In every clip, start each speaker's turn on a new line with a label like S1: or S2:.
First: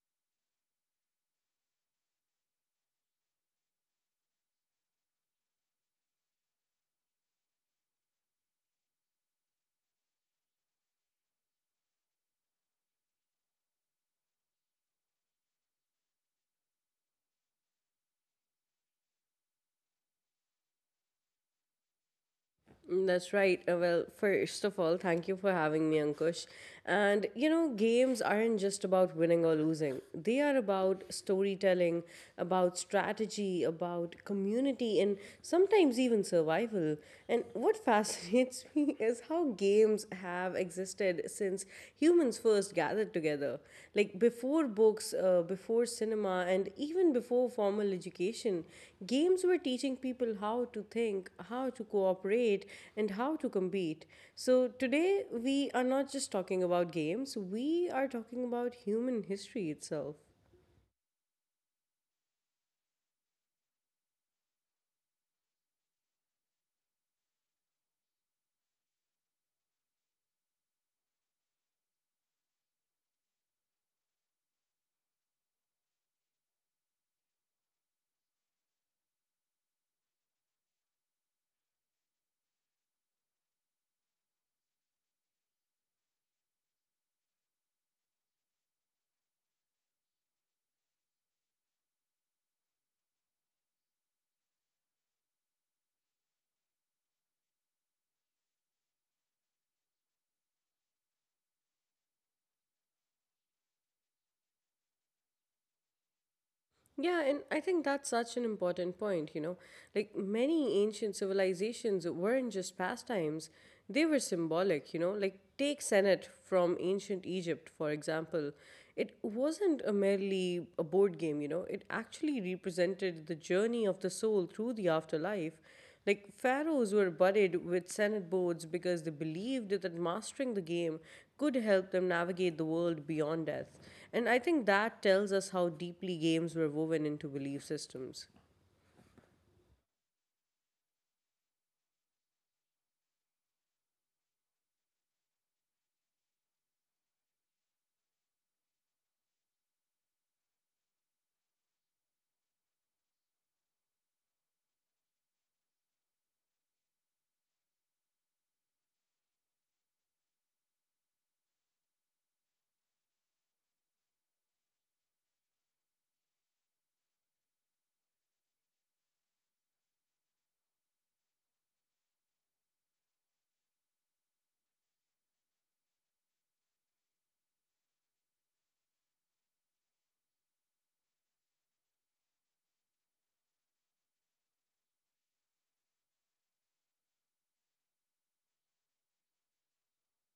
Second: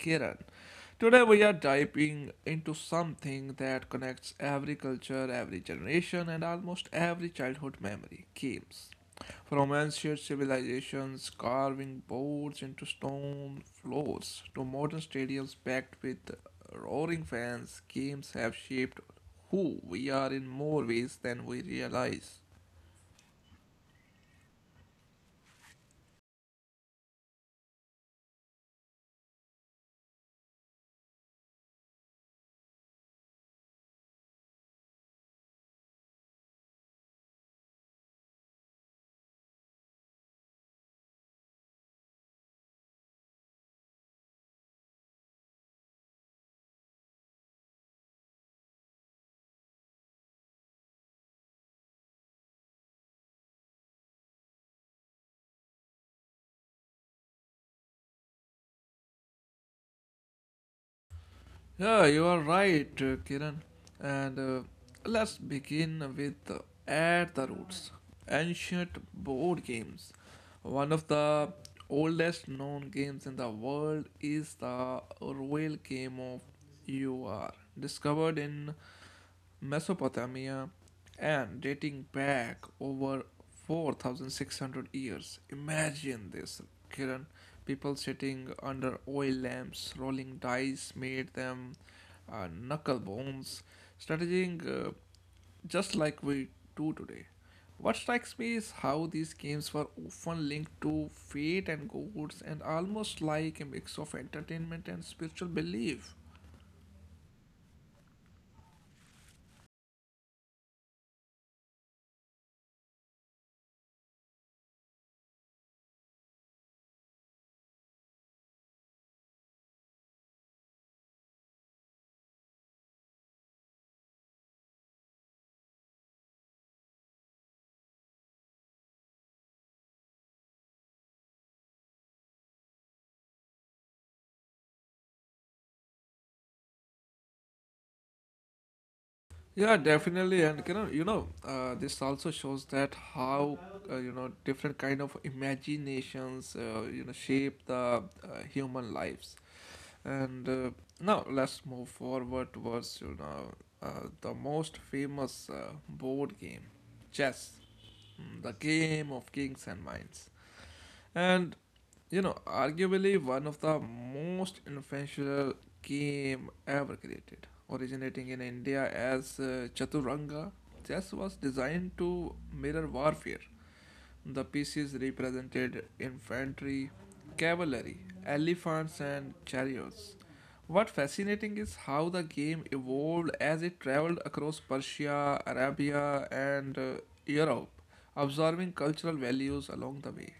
S1: Kiran. Today, we are diving into something that connects every culture, every generation, and almost every childhood memory games. From ancient civilizations carving boards into stone floors to modern stadiums packed with roaring fans, games have shaped who we are in more ways than we realize.
S2: That's right. Well, first of all, thank you for having me, Ankush. And you know, games aren't just about winning or losing, they are about storytelling, about strategy, about community, and sometimes even survival. And what fascinates me is how games have existed since humans first gathered together. Like before books, before cinema, and even before formal education, games were teaching people how to think, how to cooperate, and how to compete. So today, we are not just talking about games, we are talking about human history itself.
S1: Yeah, you are right, Kiran. And Let's begin with At the Roots, ancient board games. One of the oldest known games in the world is the royal game of UR, discovered in Mesopotamia and dating back over 4,600 years. Imagine this, Kiran. People sitting under oil lamps, rolling dice made them knuckle bones, strategizing just like we do today. What strikes me is how these games were often linked to fate and gods and almost like a mix of entertainment and spiritual belief.
S2: Yeah, and I think that's such an important point, you know. Like many ancient civilizations weren't just pastimes, they were symbolic, you know. Like take Senet from ancient Egypt, for example. It wasn't a merely a board game, you know. It actually represented the journey of the soul through the afterlife like pharaohs were buddied with senate boards because they believed that mastering the game could help them navigate the world beyond death. And I think that tells us how deeply games were woven into belief systems.
S1: Yeah, definitely, and this also shows that how you know different kind of imaginations you know shape the human lives. And Now let's move forward towards you know the most famous board game, chess, the game of kings and minds. And you know, arguably one of the most influential game ever created, originating in India as Chaturanga. Chess was designed to mirror warfare. The pieces represented infantry, cavalry, elephants, and chariots. What fascinating is how the game evolved as it traveled across Persia, Arabia, and Europe, absorbing cultural values along the way.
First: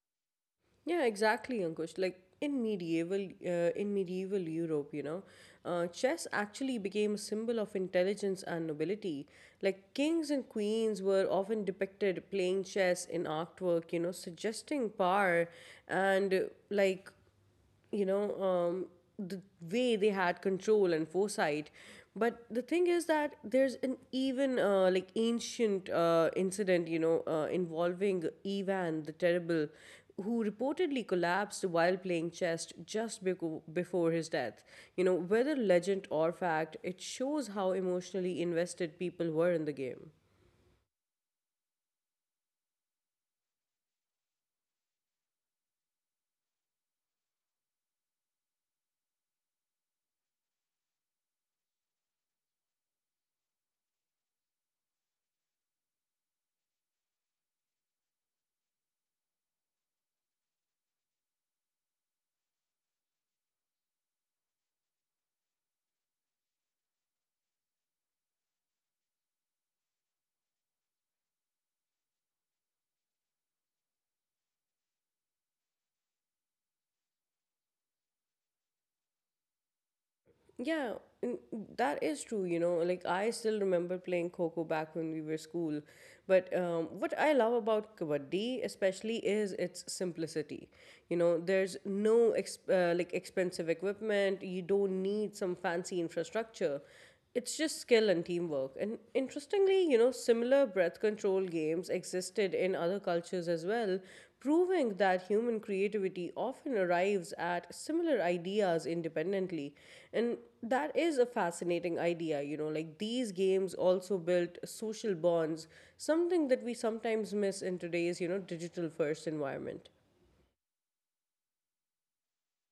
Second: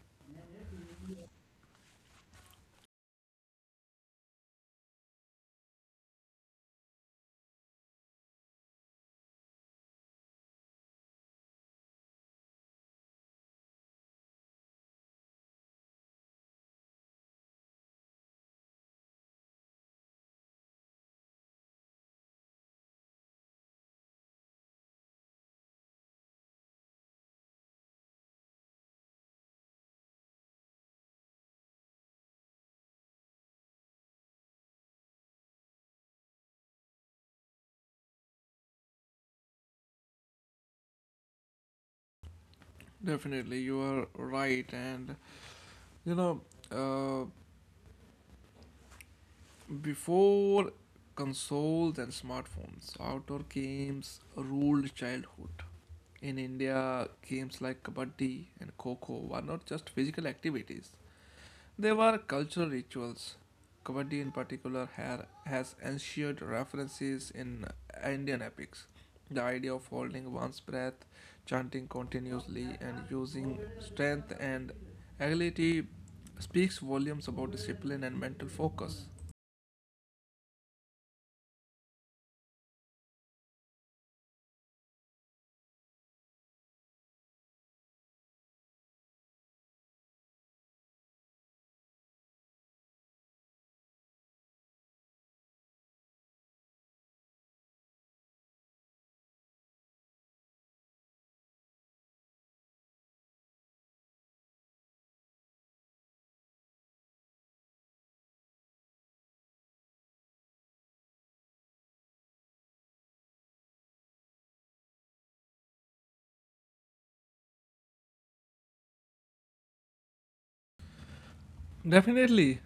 S2: Yeah, exactly, Ankush. Like in medieval Europe, you know, chess actually became a symbol of intelligence and nobility. Like kings and queens were often depicted playing chess in artwork, you know, suggesting power and like you know um, the way they had control and foresight, but the thing is that there's an even like ancient incident, you know, involving Ivan the Terrible, who reportedly collapsed while playing chess just before his death. You know, whether legend or fact, it shows how emotionally invested people were in the game.
S1: Definitely, you are right. And you know, uh, before consoles and smartphones, outdoor games ruled childhood. In India, games like kabaddi and kho kho were not just physical activities, there were cultural rituals. Kabaddi, in particular, has ensured references in Indian epics. The idea of holding one's breath, chanting continuously, and using strength and agility speaks volumes about discipline and mental focus.
S2: Yeah, and that is true. You know, like I still remember playing Coco back when we were school. But what I love about Kabaddi, especially, is its simplicity. You know, there's no expensive equipment. You don't need some fancy infrastructure. It's just skill and teamwork. And interestingly, you know, similar breath control games existed in other cultures as well, proving that human creativity often arrives at similar ideas independently. And that is a fascinating idea, you know, like these games also built social bonds, something that we sometimes miss in today's, you know, digital first environment.
S1: Definitely.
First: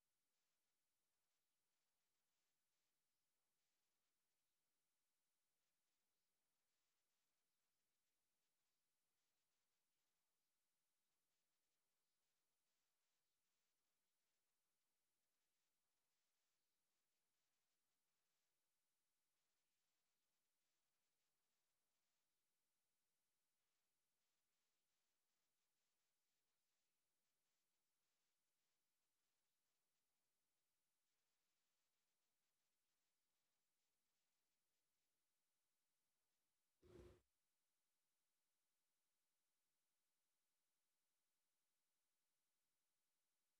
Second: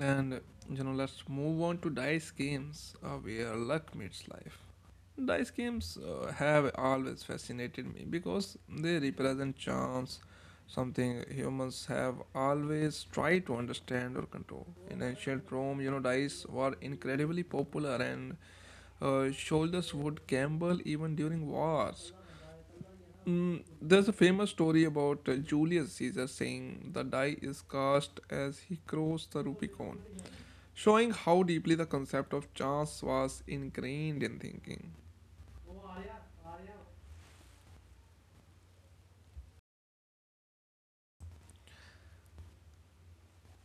S1: And you know, let's move on to dice games where luck meets life. Dice games have always fascinated me because they represent chance, something humans have always tried to understand or control. In ancient Rome, you know, dice were incredibly popular and soldiers would gamble even during wars. Mm, there's a famous story about Julius Caesar saying the die is cast as he crossed the Rubicon, showing how deeply the concept of chance was ingrained in thinking.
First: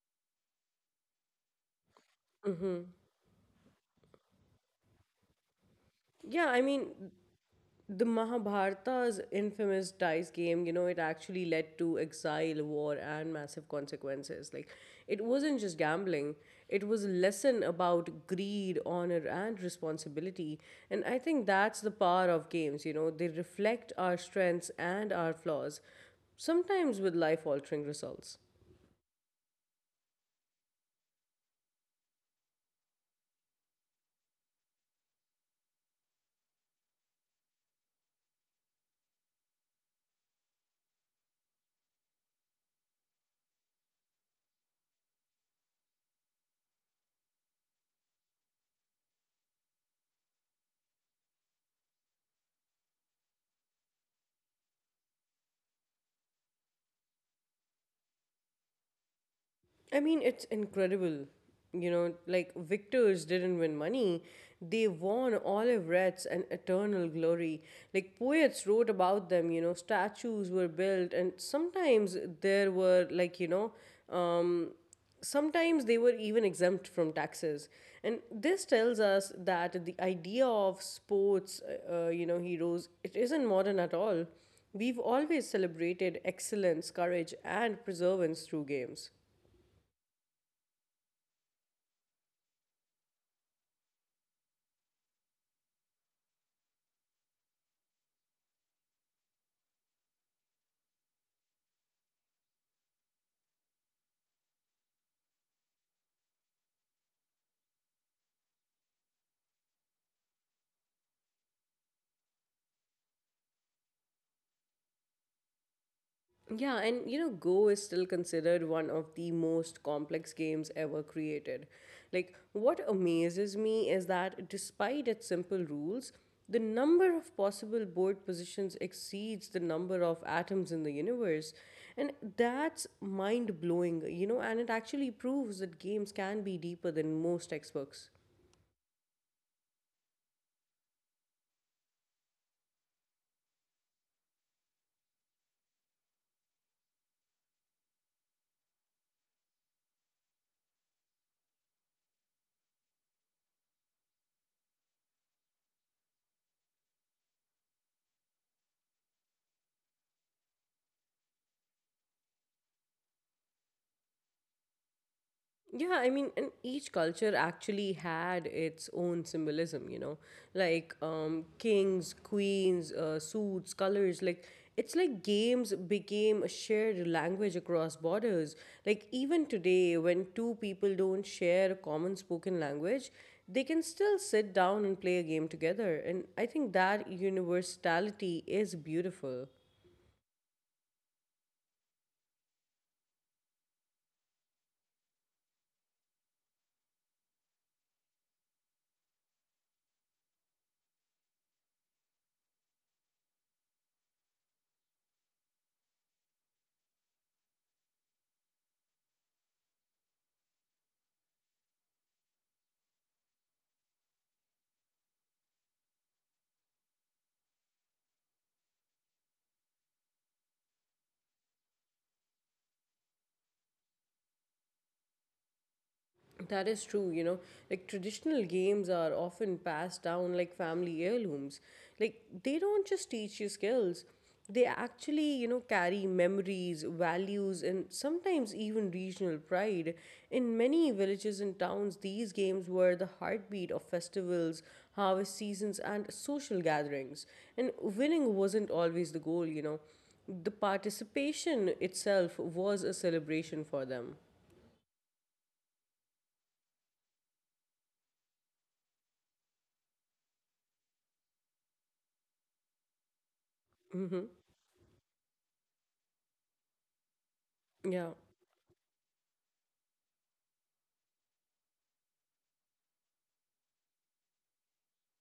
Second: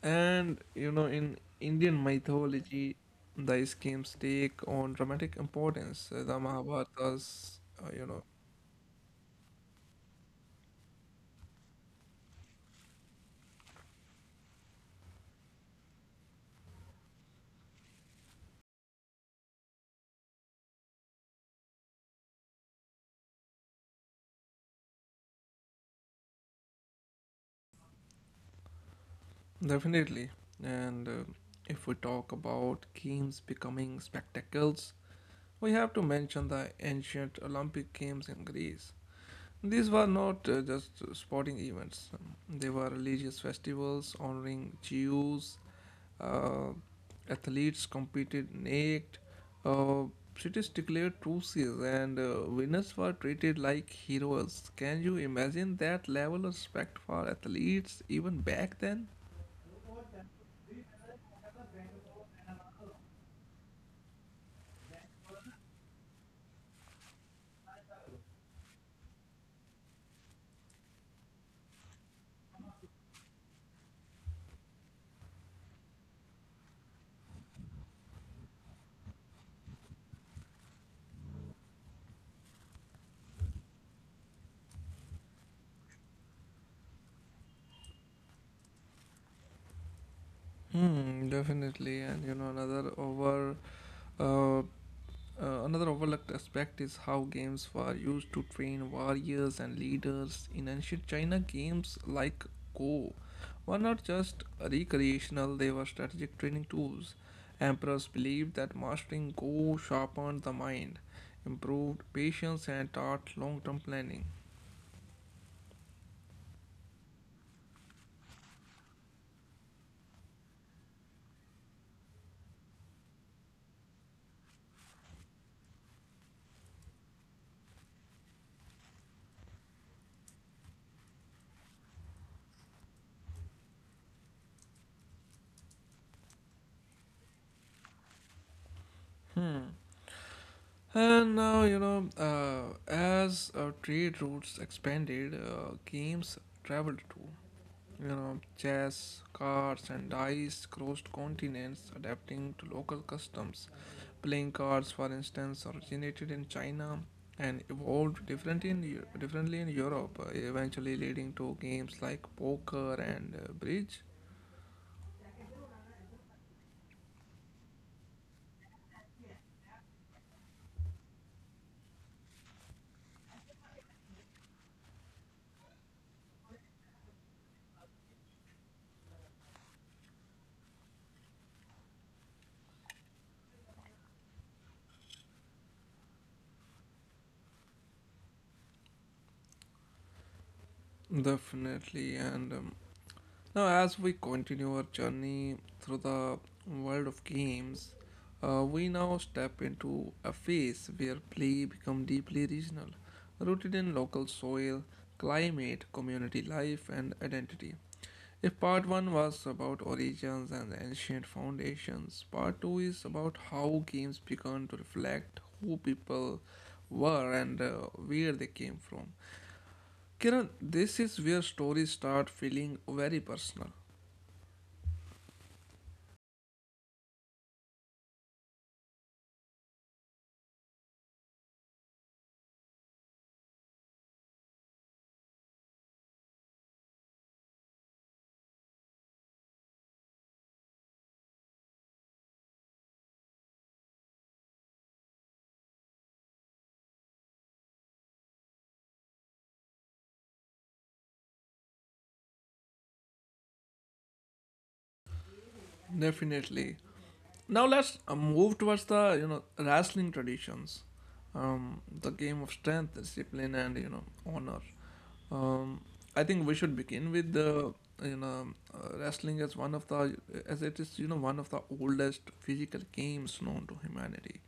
S1: And you know, in Indian mythology, the schemes take on dramatic importance. The
S2: Yeah, I mean,
S1: Mahabharatas,
S2: the
S1: you know,
S2: Mahabharata's infamous dice game, you know, it actually led to exile, war, and massive consequences. Like, it wasn't just gambling, it was a lesson about greed, honor, and responsibility. And I think that's the power of games, you know, they reflect our strengths and our flaws, sometimes with life altering results.
S1: definitely. And If we talk about games becoming spectacles, we have to mention the ancient Olympic Games in Greece. These were not just sporting events, they were religious festivals honoring Zeus. Uh, Athletes competed naked. Uh, Cities declared truces, and winners were treated like heroes. Can you imagine that level of respect for athletes even back then?
S2: I mean, it's incredible. You know, like victors didn't win money, they won olive wreaths and eternal glory. Like poets wrote about them, you know, statues were built, and sometimes there were, like, you know, um, sometimes they were even exempt from taxes. And this tells us that the idea of sports, you know, heroes, it isn't modern at all. We've always celebrated excellence, courage, and perseverance through games.
S1: Hmm, definitely. And you know, uh, another overlooked aspect is how games were used to train warriors and leaders. In ancient China, games like Go were not just recreational, they were strategic training tools. Emperors believed that mastering Go sharpened the mind, improved patience, and taught long term planning.
S2: Yeah, and you know, Go is still considered one of the most complex games ever created. Like, what amazes me is that despite its simple rules, the number of possible board positions exceeds the number of atoms in the universe. And that's mind blowing, you know, and it actually proves that games can be deeper than most textbooks.
S1: Hmm. And now, you know, as trade routes expanded, games traveled too. You know, chess, cards, and dice crossed continents, adapting to local customs. Playing cards, for instance, originated in China and differently in Europe, eventually leading to games like poker and bridge.
S2: Yeah, I mean, and each culture actually had its own symbolism, you know, like kings, queens, suits, colors. Like, it's like games became a shared language across borders. Like, even today, when two people don't share a common spoken language, they can still sit down and play a game together. And I think that universality is beautiful.
S1: Definitely, and now, as we continue our journey through the world of games, we now step into a phase where play become deeply regional, rooted in local soil, climate, community life, and identity. If part one was about origins and ancient foundations, part two is about how games began to reflect who people were and where they came from. Kiran, this is where stories start feeling very personal.
S2: That is true, you know. Like traditional games are often passed down like family heirlooms. Like they don't just teach you skills, they actually, you know, carry memories, values, and sometimes even regional pride. In many villages and towns, these games were the heartbeat of festivals, harvest seasons, and social gatherings. And winning wasn't always the goal, you know. The participation itself was a celebration for them.
S1: Definitely. Now let's move towards the you know wrestling traditions, the game of strength, discipline, and you
S2: Mm-hmm.
S1: know honor. Um, I think we should begin with
S2: Yeah.
S1: the you know wrestling as one of the as it is you know one of the oldest physical games known to humanity.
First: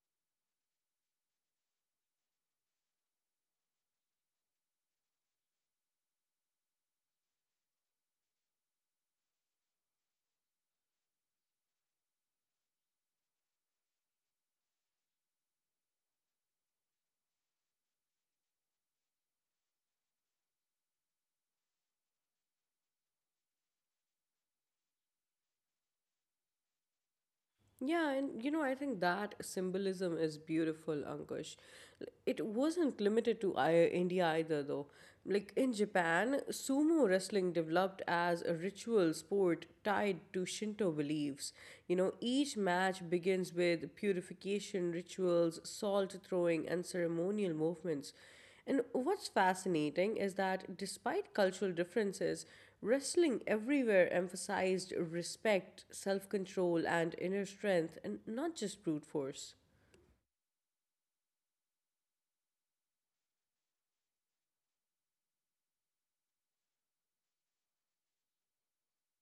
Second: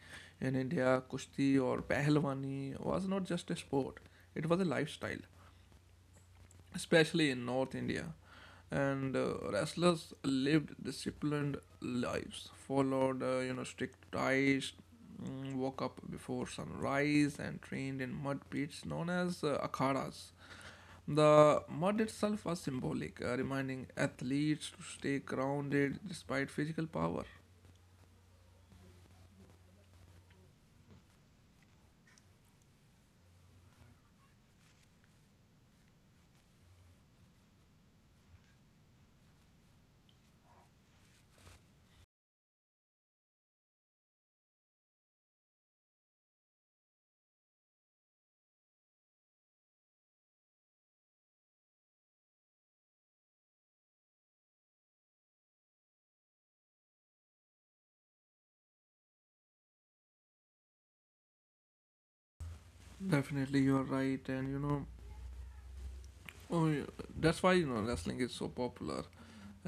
S1: In India, kushti or pahlwani was not just a sport; it was a lifestyle especially in North India. And wrestlers lived disciplined lives, followed you know strict diets, woke up before sunrise, and trained in mud pits known as akhadas. The mud itself was symbolic, reminding athletes to stay grounded despite physical power.
S2: Yeah, and you know, I think that symbolism is beautiful, Ankush. It wasn't limited to India either, though. Like in Japan, sumo wrestling developed as a ritual sport tied to Shinto beliefs. You know, each match begins with purification rituals, salt throwing, and ceremonial movements. And what's fascinating is that despite cultural differences, wrestling everywhere emphasized respect, self control, and inner strength, and not just brute force.
S1: Definitely, you are right, and you know, oh, yeah, that's why you know wrestling is so popular.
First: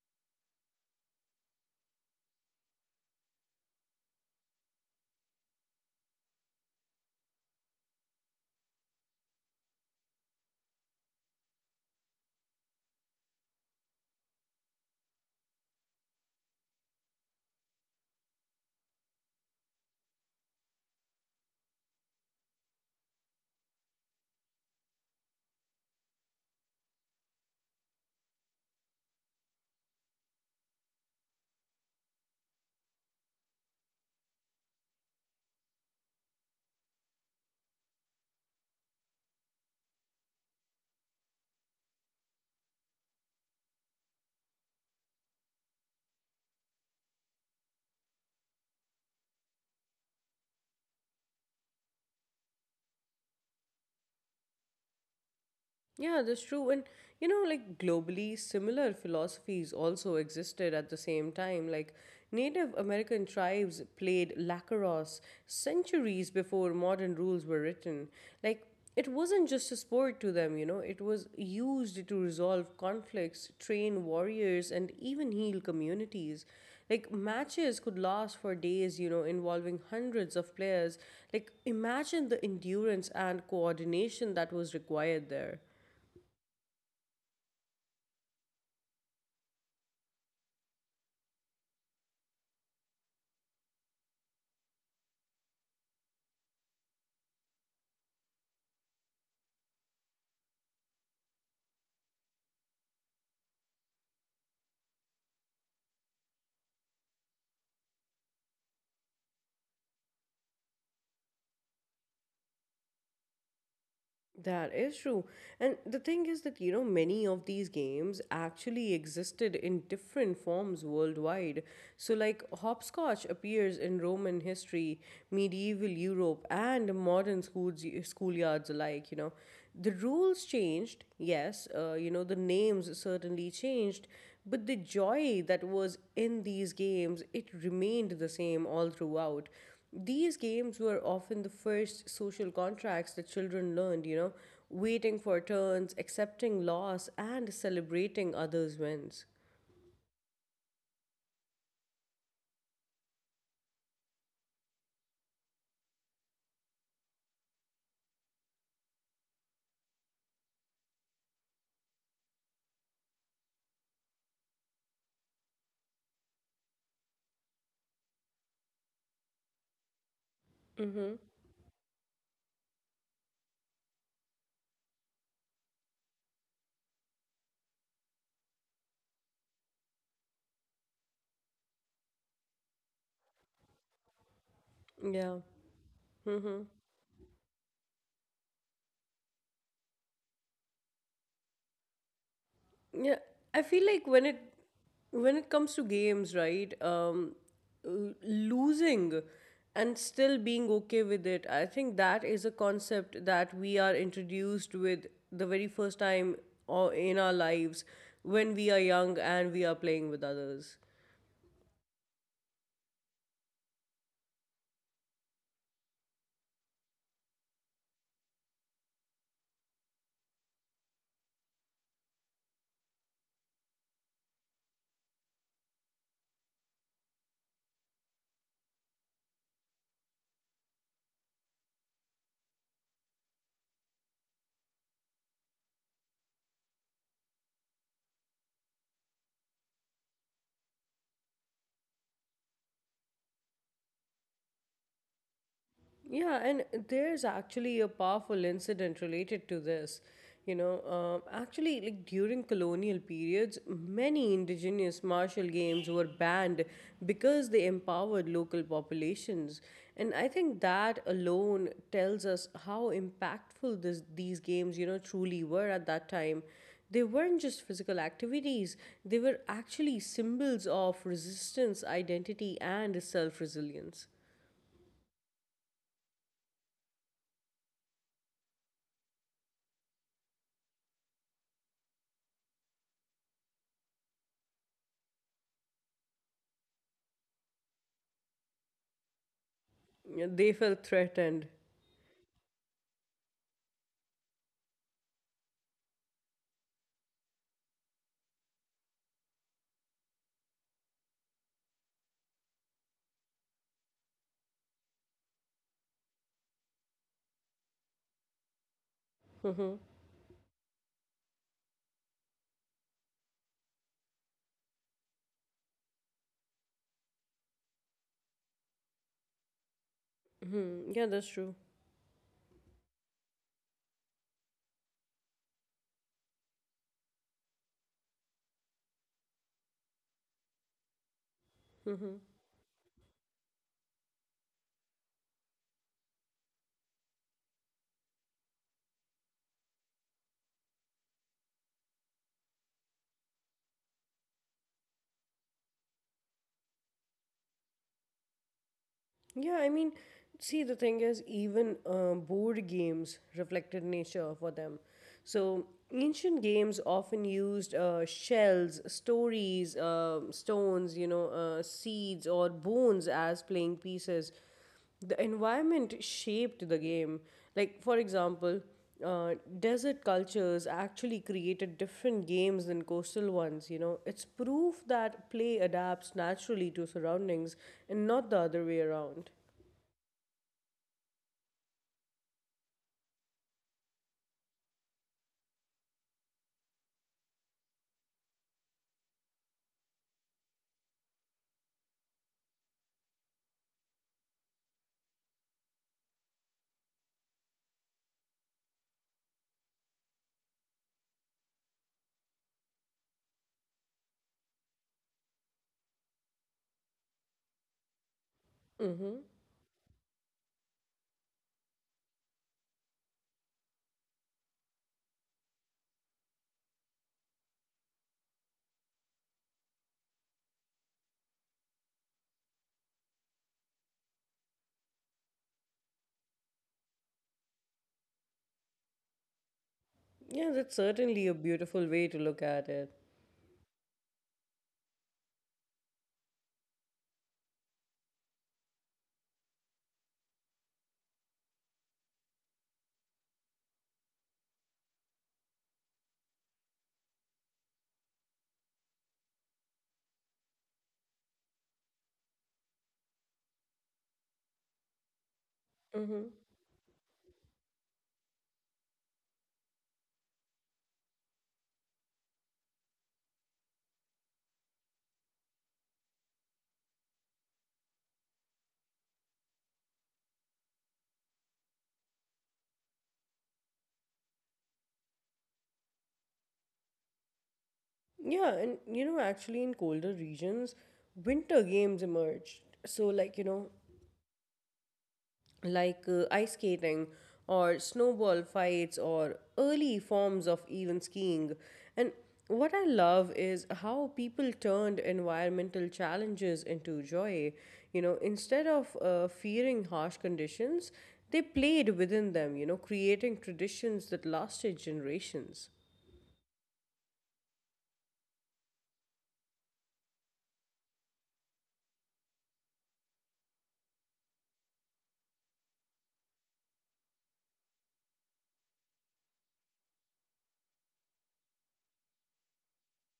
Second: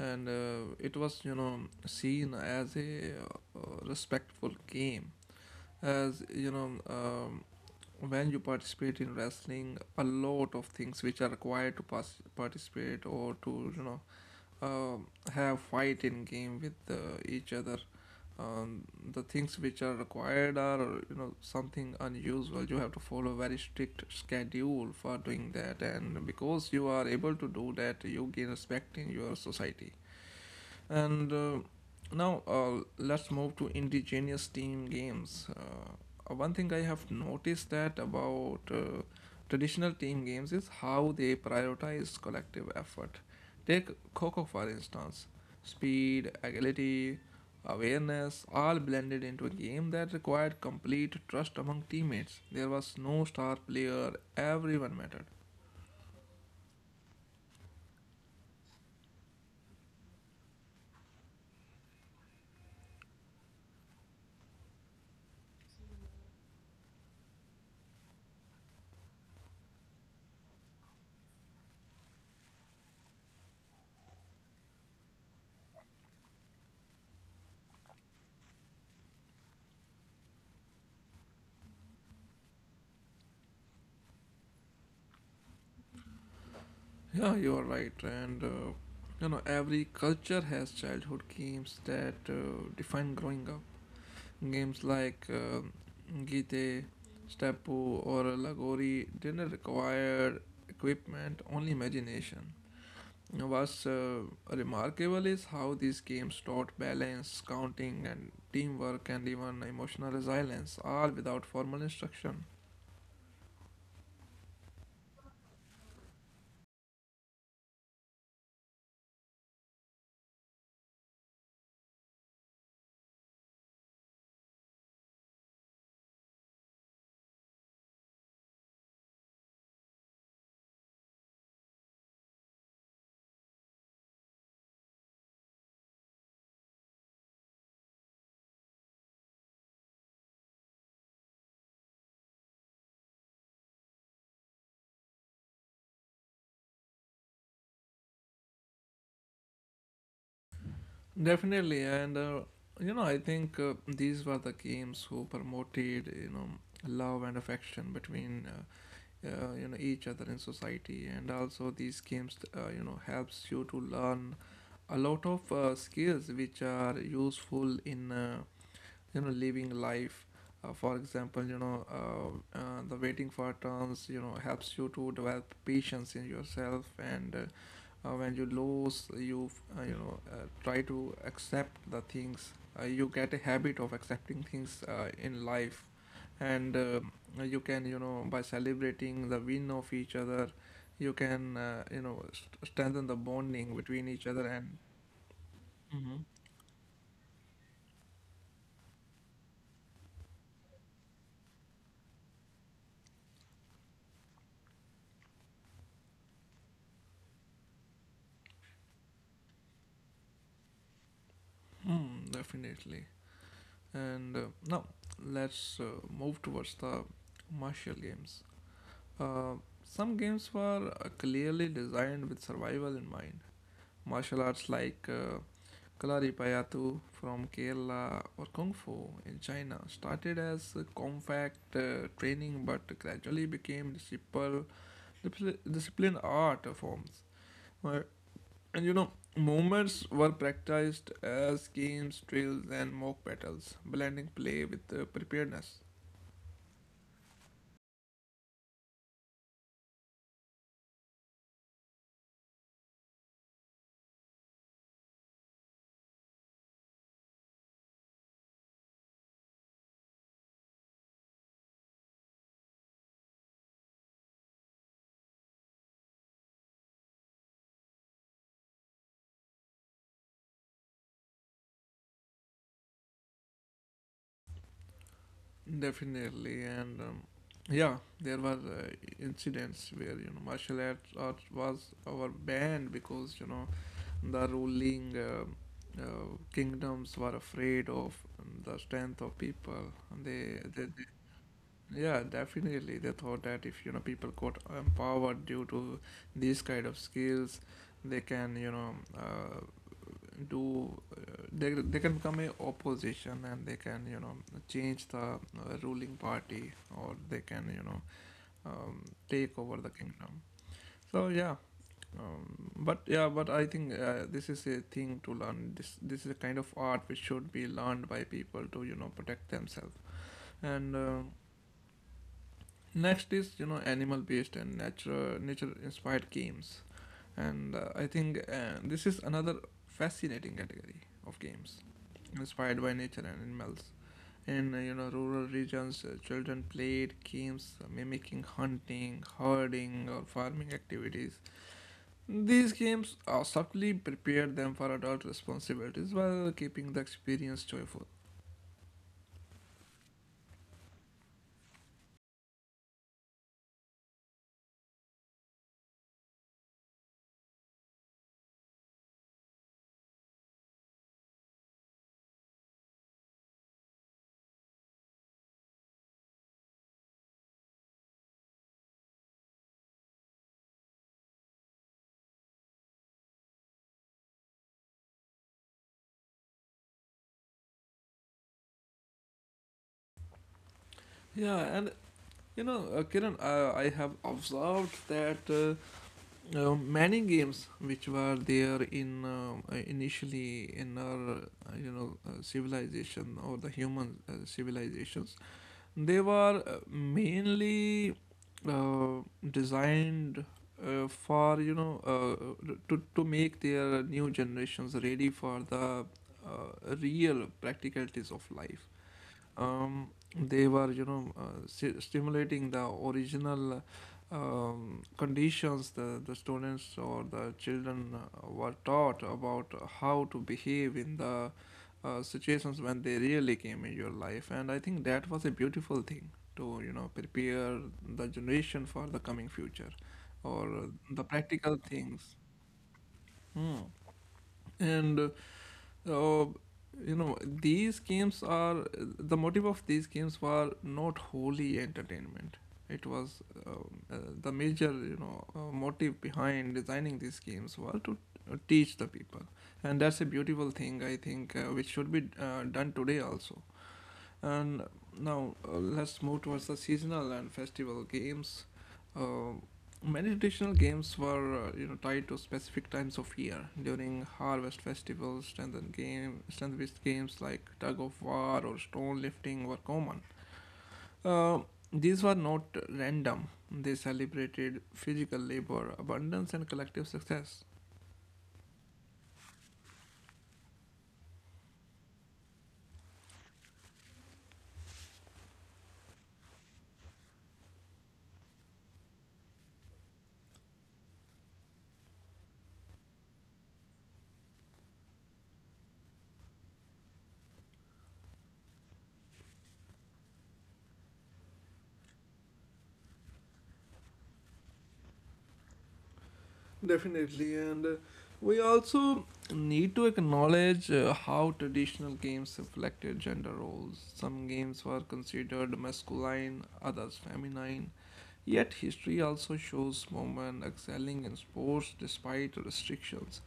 S1: And it was you know seen as a respectful game as you know when you participate in wrestling a lot of things which are required to participate or to you know um have fight in game with each other um, the things which are required are you know something unusual. You have to follow a very strict schedule for doing that and because you are able to do that you gain respect in your society. And uh, now uh, let's move to indigenous team games. One thing I have noticed that about traditional team games is how they prioritize collective effort. Take Coco for instance. Speed, agility, awareness, all blended into a game that required complete trust among teammates. There was no star player, everyone mattered.
S2: Yeah, that's true. And you know, like globally, similar philosophies also existed at the same time. Like Native American tribes played lacrosse centuries before modern rules were written. Like it wasn't just a sport to them, you know, it was used to resolve conflicts, train warriors, and even heal communities. Like matches could last for days, you know, involving hundreds of players. Like imagine the endurance and coordination that was required there.
S1: Yeah, you are right. And You know, every culture has childhood games that define growing up. Games like Gite, Steppu, or Lagori didn't require equipment, only imagination. You know, what's remarkable is how these games taught balance, counting, and teamwork, and even emotional resilience, all without formal instruction.
S2: That is true. And the thing is that, you know, many of these games actually existed in different forms worldwide. So, like, hopscotch appears in Roman history, medieval Europe, and modern schoolyards alike, you know. The rules changed, yes, you know, the names certainly changed, but the joy that was in these games, it remained the same all throughout. These games were often the first social contracts that children learned, you know, waiting for turns, accepting loss, and celebrating others' wins.
S1: Definitely, and you know, I think these were the games who promoted you know love and affection between you know each other in society, and also these games you know helps you to learn a lot of skills which are useful in you know living life. For
S2: Mm-hmm.
S1: example, you know the waiting for turns you know helps you to develop patience in yourself and when you lose you you know try to accept the things. You get a habit of accepting things in
S2: Yeah.
S1: life and
S2: Mm-hmm.
S1: you can you know by celebrating the win of each other you can you know strengthen the
S2: Yeah,
S1: bonding
S2: I feel
S1: between
S2: like
S1: each
S2: when
S1: other
S2: it
S1: and
S2: when it comes to
S1: Mhm.
S2: games, right? Losing and still being okay with it, I think that is a concept that we are introduced with the very first time or in our lives when we are young and we are playing with others.
S1: Mm, definitely and now let's move towards the martial games. uh, some games were clearly designed with survival in mind. Martial arts like Kalaripayattu from Kerala or Kung Fu in China started as a compact training but gradually became disciplined art forms. Where- And you know, movements were practiced as games, drills, and mock battles, blending play with preparedness.
S2: Yeah, and there's actually a powerful incident related to this. You know, actually, like during colonial periods, many indigenous martial games were banned because they empowered local populations. And I think that alone tells us how impactful these games, you know, truly were at that time. They weren't just physical activities, they were actually symbols of resistance, identity, and self resilience.
S1: Definitely, and yeah, there were incidents where you know martial arts art was our banned because you know the ruling kingdoms were afraid of the strength of people. They,
S2: They
S1: they,
S2: felt threatened.
S1: they, yeah, definitely. They thought that if you know people got empowered due to these kind of skills, they can you know do. They they can become a opposition and they can you know change the ruling party or they can you know um, take over the
S2: Mm-hmm.
S1: kingdom. So yeah, but yeah but I think this is a thing to learn. This is a kind of art which should be learned by people to you know protect themselves and
S2: Hmm.
S1: uh,
S2: Yeah, that's true.
S1: next is you know animal based and nature inspired games and I think this is another fascinating category of games
S2: Mm-hmm.
S1: inspired by nature and animals. In you know rural regions children played games mimicking hunting herding or farming activities. These games subtly prepare them for adult responsibilities while keeping the experience joyful.
S2: Yeah, I mean, see, the thing is, even board games reflected nature for them. So, ancient games often used shells, stories, stones, you know, seeds, or bones as playing pieces. The environment shaped the game. Like, for example, uh, desert cultures actually created different games than coastal ones, you know. It's proof that play adapts naturally to surroundings and not the other way around.
S1: Yeah, and you know, Kiran, I have observed that many games which were there in initially in our you know civilization or the human civilizations. They were mainly uh, designed for you know to make their new generations ready for the real practicalities of life.
S2: Mm-hmm.
S1: Um, they were you know sti- stimulating the original conditions. The students or the children were taught about how to behave in the situations when they really came in your life and I think that was a beautiful thing to you know prepare the generation for the coming future or
S2: Yeah, that's
S1: the
S2: certainly a
S1: practical
S2: beautiful way
S1: things.
S2: to look at it.
S1: Hmm. and uh, you know, these games are the motive of these games were not wholly entertainment it was. The major motive behind designing these games were to teach the people, and that's a beautiful thing I think, which should be done today also. And now let's move
S2: Mm-hmm.
S1: towards the seasonal and festival games. Uh, Many traditional games were tied to specific times of year. During harvest festivals, strengthened game strength-based games like tug of war or stone lifting were common. Uh, these were not random. They celebrated physical labor, abundance, and collective success.
S2: Yeah, and you know, actually, in colder regions, winter games emerged. So, like, you know, like ice skating or snowball fights or early forms of even skiing. And what I love is how people turned environmental challenges into joy. You know, instead of fearing harsh conditions, they played within them, you know, creating traditions that lasted generations.
S1: Definitely, and we also need to acknowledge how traditional games reflected gender roles. Some games were considered masculine, others feminine. Yet, history also shows women excelling in sports despite restrictions.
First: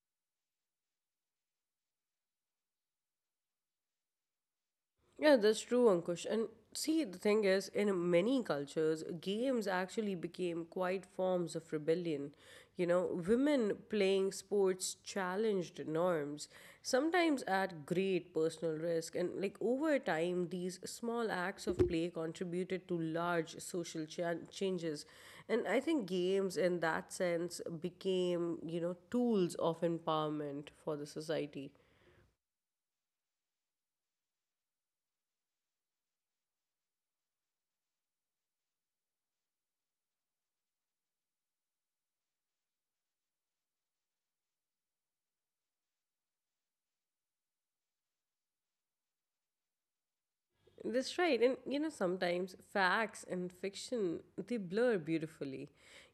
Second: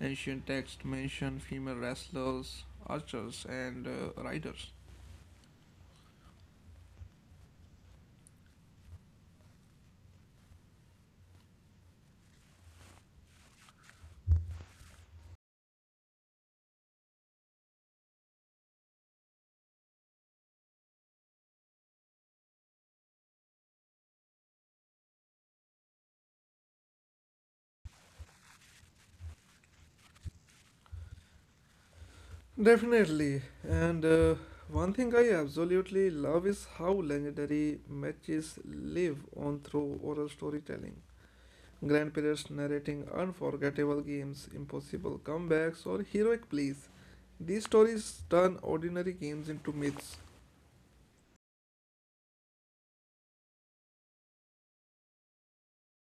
S1: Ancient texts mention female wrestlers, archers, and riders.
S2: Yeah, that's true, Ankush. And see, the thing is, in many cultures, games actually became quite forms of rebellion. You know, women playing sports challenged norms, sometimes at great personal risk. And like over time, these small acts of play contributed to large social changes. And I think games, in that sense, became, you know, tools of empowerment for the society.
S1: Definitely. And One thing I absolutely love is how legendary matches live on through oral storytelling. Grandparents narrating unforgettable games, impossible comebacks, or heroic plays. These stories turn ordinary games into myths.
S2: That's right. And you know, sometimes facts and fiction they blur beautifully.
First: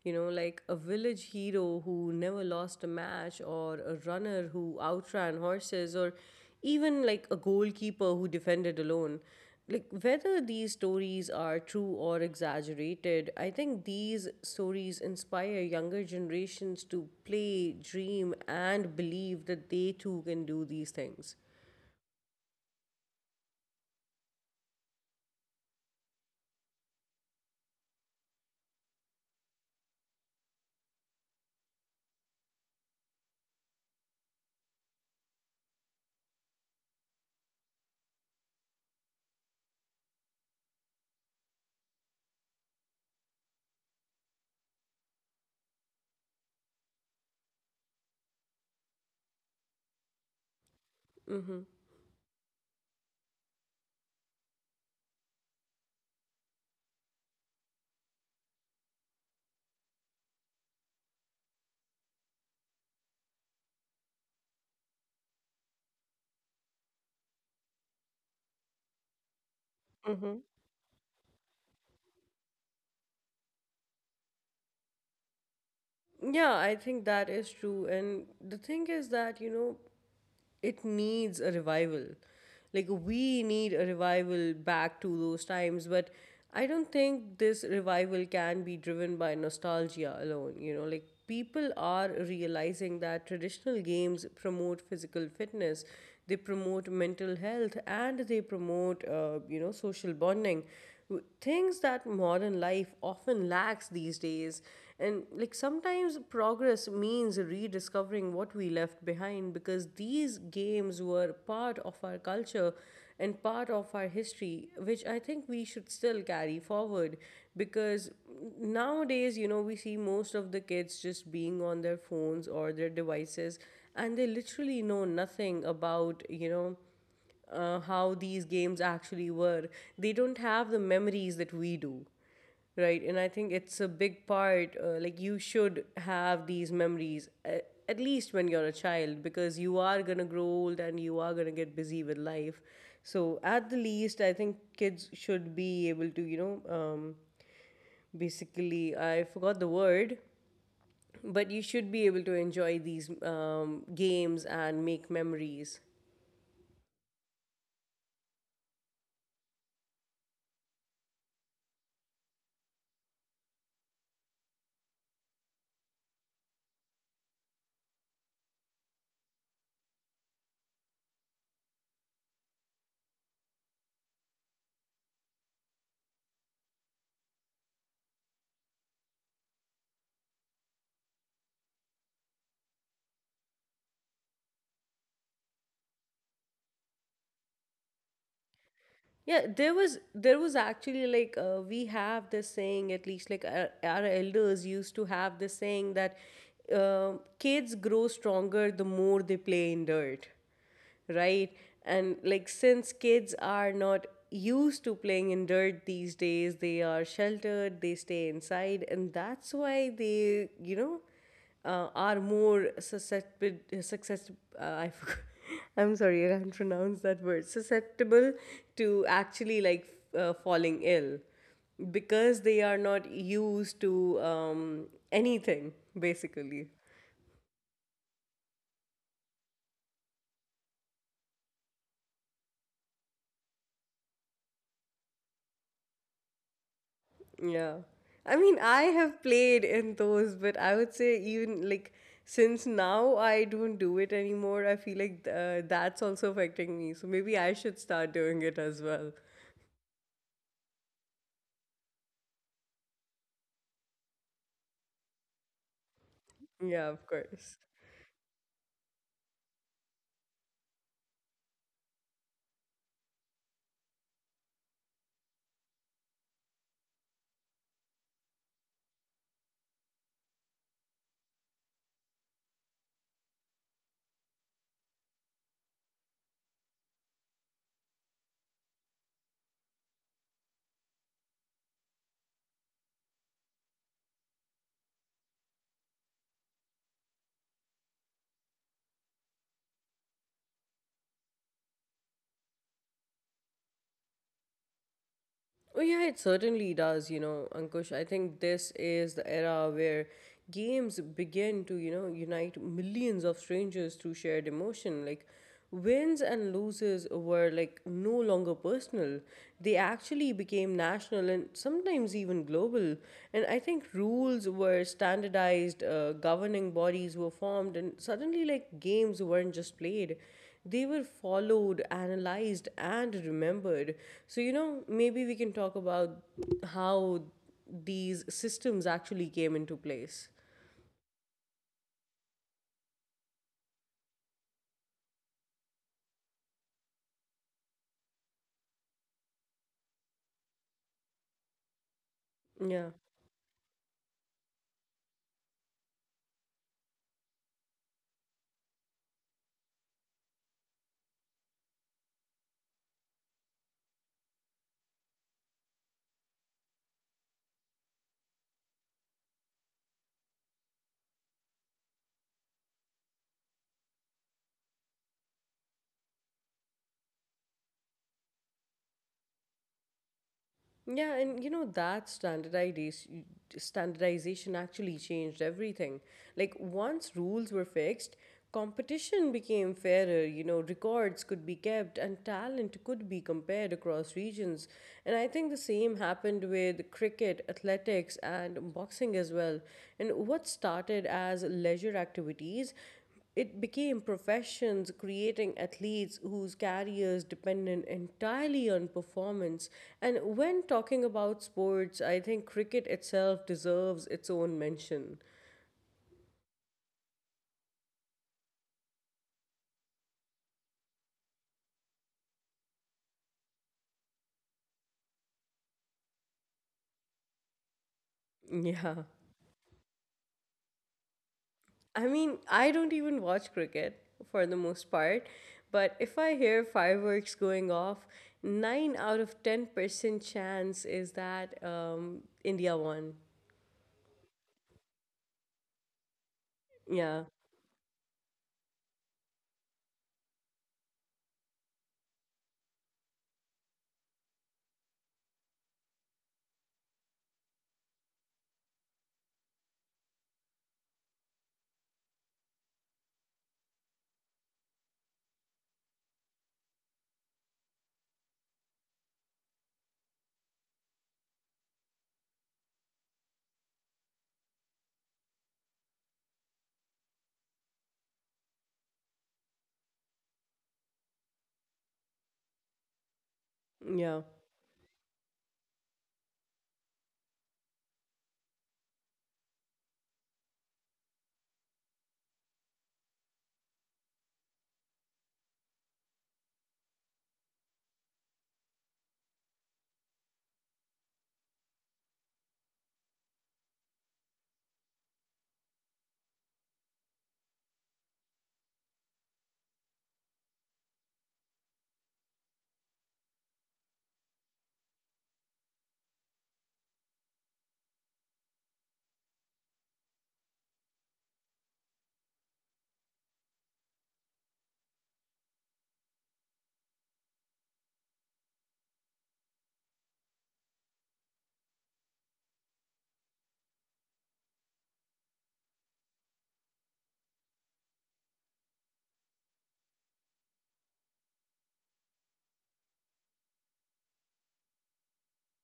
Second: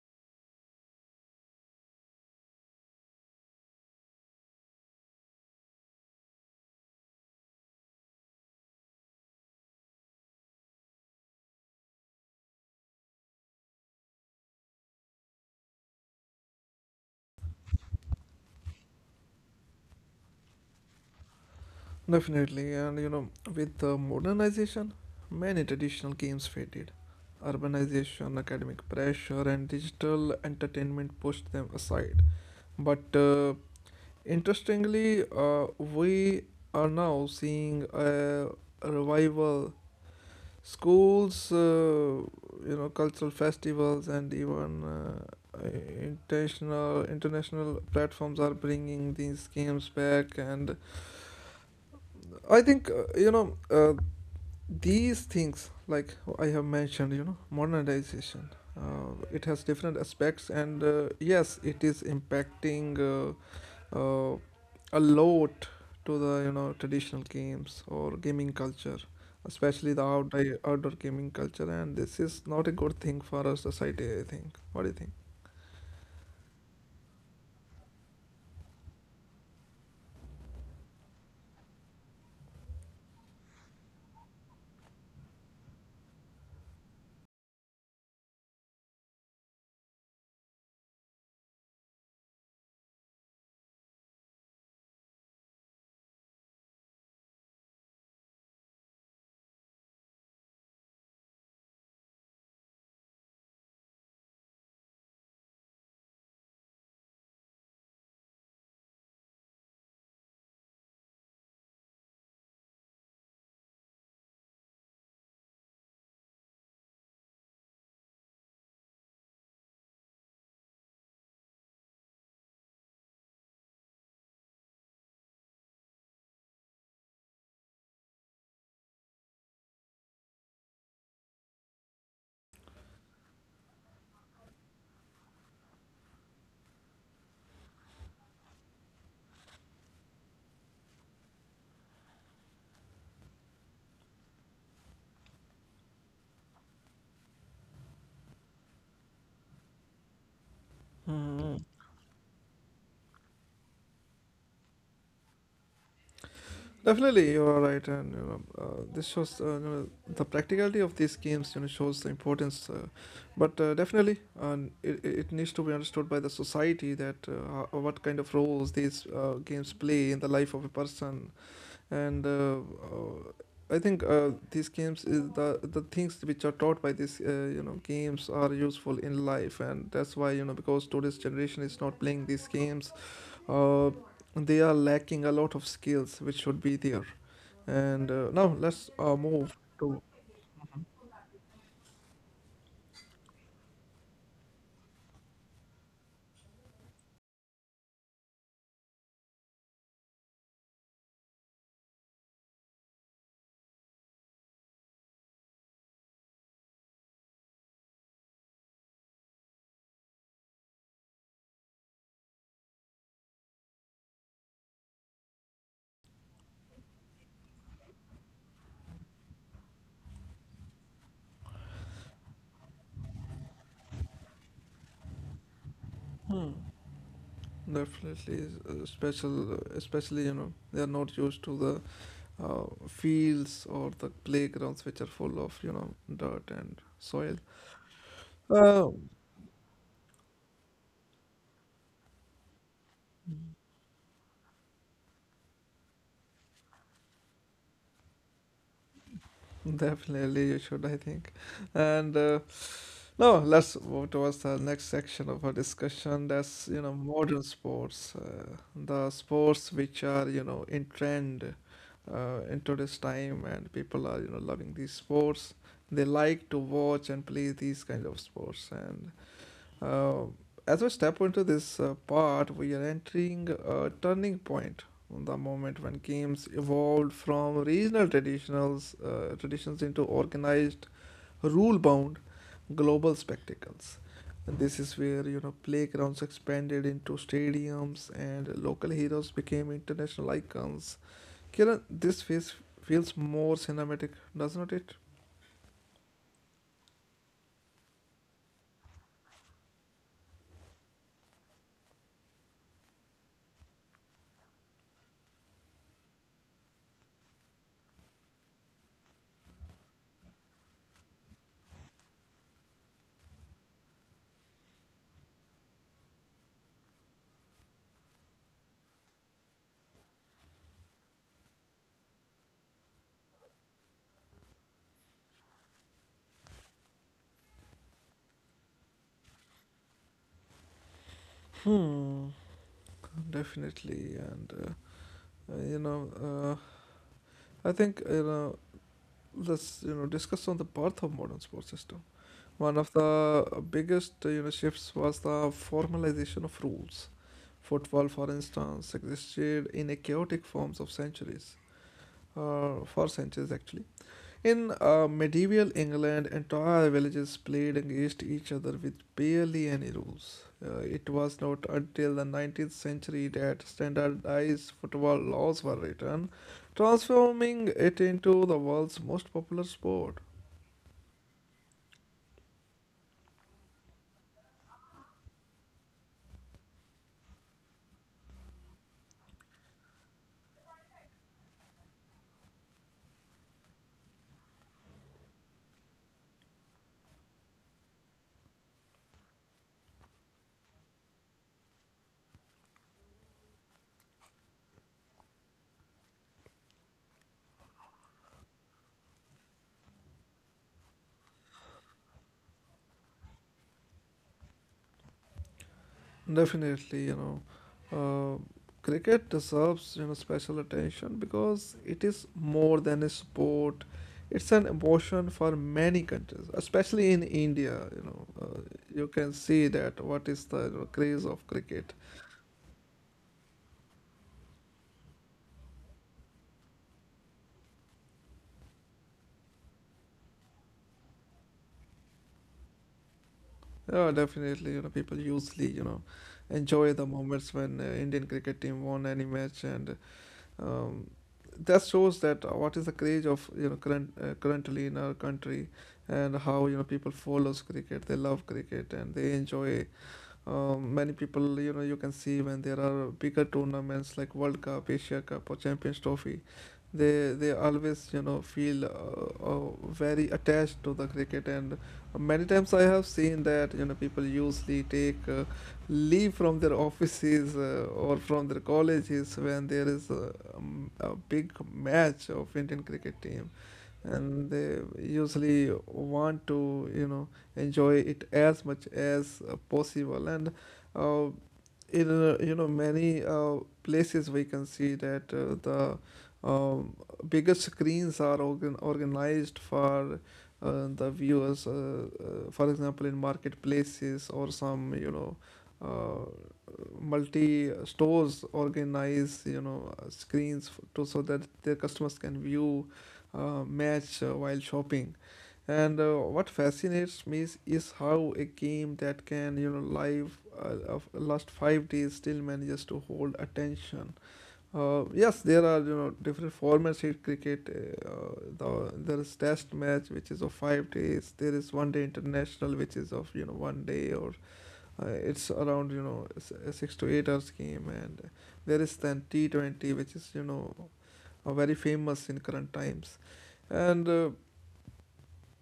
S2: You know, like a village hero who never lost a match, or a runner who outran horses, or even like a goalkeeper who defended alone. Like, whether these stories are true or exaggerated, I think these stories inspire younger generations to play, dream, and believe that they too can do these things.
S1: Definitely, and you know, with the modernization, many traditional games faded. Urbanization, academic pressure, and digital entertainment pushed them aside. But interestingly, we are now seeing a revival. Schools, you know, cultural festivals, and even international platforms are bringing these games back. And
S2: Mm-hmm.
S1: I think, these things, like I have mentioned, you know, modernization, it has different aspects, and yes, it is impacting uh, a lot to the, you know, traditional games or gaming culture, especially the outdoor gaming culture. And this is not a good thing for our society, I think. What do you think?
S2: Yeah, I think that is true. And the thing is that, you know, it needs a revival. Like, we need a revival back to those times. But I don't think this revival can be driven by nostalgia alone. You know, like, people are realizing that traditional games promote physical fitness, they promote mental health, and they promote, you know, social bonding. Things that modern life often lacks these days. And like sometimes progress means rediscovering what we left behind because these games were part of our culture and part of our history, which I think we should still carry forward because nowadays, you know, we see most of the kids just being on their phones or their devices and they literally know nothing about, you know, how these games actually were. They don't have the memories that we do. Right, and I think it's a big part. Like you should have these memories at least when you're a child, because you are gonna grow old and you are gonna get busy with life. So at the least, I think kids should be able to, basically, I forgot the word, but
S1: Hmm.
S2: you should be able to enjoy these games and make memories.
S1: Definitely, you are right, and you know, this shows, you know, the practicality of these games. You know, shows the importance, but definitely, and it needs to be understood by the society that what kind of roles these games play in the life of a person, and I think these games is the things which are taught by these, you know, games are useful in life, and that's why, you know, because today's generation is not playing these games, uh, they are lacking a lot of skills which should be there. And now let's
S2: Yeah,
S1: move
S2: there was
S1: to
S2: there was actually like we have this saying, at least like our elders used to have this saying that uh, kids grow stronger the more they play in dirt, right? And like since kids are not used to playing in dirt these days, they are sheltered, they stay inside, and that's why they are more susceptible. Success, I forgot. I'm sorry, I can't pronounce that word. Susceptible to actually like falling ill because they are not used to anything basically.
S1: definitely, especially, you know, they are not used to the fields or the playgrounds which are full of, you know, dirt and soil.
S2: Yeah. I mean, I
S1: Uh,
S2: have played in those, but I would say even like since now I don't do it anymore, I feel like that's also affecting me. So maybe I should start doing it as well.
S1: Definitely, you should, I think. And no, let's move towards the next section of our discussion. That's, you
S2: Yeah,
S1: know,
S2: of
S1: modern
S2: course.
S1: sports, the sports which are, you know, in trend in today's time, and people are, you know, loving these sports. They like to watch and play these kind of sports. And uh, as we step into this part, we are entering a turning point, the moment when games evolved from traditions into organized, rule-bound global spectacles. And this is where, you know, playgrounds expanded into stadiums and local heroes became international icons. Kiran, this phase feels more cinematic, doesn't it?
S2: Oh, yeah, it certainly does, you know, Ankush. I think this is the era where games begin to, you know, unite millions of strangers through shared emotion. Like, wins and losses were, like, no longer personal. They actually became national and sometimes even global. And I think rules were standardized, governing bodies were formed, and suddenly, like, games weren't just played, they were followed, analyzed, and remembered. So, you know, maybe we can talk about how these systems actually came into place.
S1: Hmm. Definitely, and uh, uh, you know, uh, I think, you know, let's, you know, discuss on the birth of modern sports system. One
S2: Yeah.
S1: of the biggest shifts was the formalization of rules. Football, for instance, existed in a chaotic forms of centuries, for centuries actually, in medieval England, entire villages played against each other with barely any rules. It was not until the 19th century that standardized football laws were written, transforming it into the world's most popular sport.
S2: Yeah, and you know that standardization actually changed everything. Like once rules were fixed, competition became fairer, you know, records could be kept and talent could be compared across regions. And I think the same happened with cricket, athletics and boxing as well. And what started as leisure activities, it became professions, creating athletes whose careers depended entirely on performance. And when talking about sports, I think cricket itself deserves its own mention.
S1: Definitely, you know, uh, cricket deserves, you know, special attention because it is more than a sport. It's an emotion for many countries, especially in India. You know,
S2: Yeah.
S1: you can see that what is the, you know, craze of cricket.
S2: I mean, I don't even watch cricket for the most part, but if I hear fireworks going off, 9 out of 10% chance is that India won.
S1: Yeah, definitely, you know, people usually, you know, enjoy the
S2: Yeah.
S1: moments when Indian cricket team won any match, and um, that shows that what is the craze of, you know, currently in our country, and how, you know, people follows cricket, they love cricket and they enjoy, many people, you know, you can see when there are bigger tournaments like World Cup, Asia Cup or Champions Trophy, they always, you know, feel very attached to the cricket. And many times I have seen that, you know, people usually take leave from their offices or from their colleges when there is a big match of Indian cricket team,
S2: Yeah.
S1: and they usually want to, you know, enjoy it as much as possible. And uh, in uh, you know, many places we can see that the, um, bigger screens are organized for the viewers, for example in marketplaces, or some, you know, uh, multi stores organize, you know, screens to so that their customers can view match while shopping. And what fascinates me is how a game that can, you know, live of last 5 days still manages to hold attention. Uh, yes, there are, you know, different formats in cricket. There is test match which is of 5 days, there is 1 day international which is of, you know, 1 day, or it's around, you know, 6 to 8 hours game, and there is then T20 which is, you know, very famous in current times. And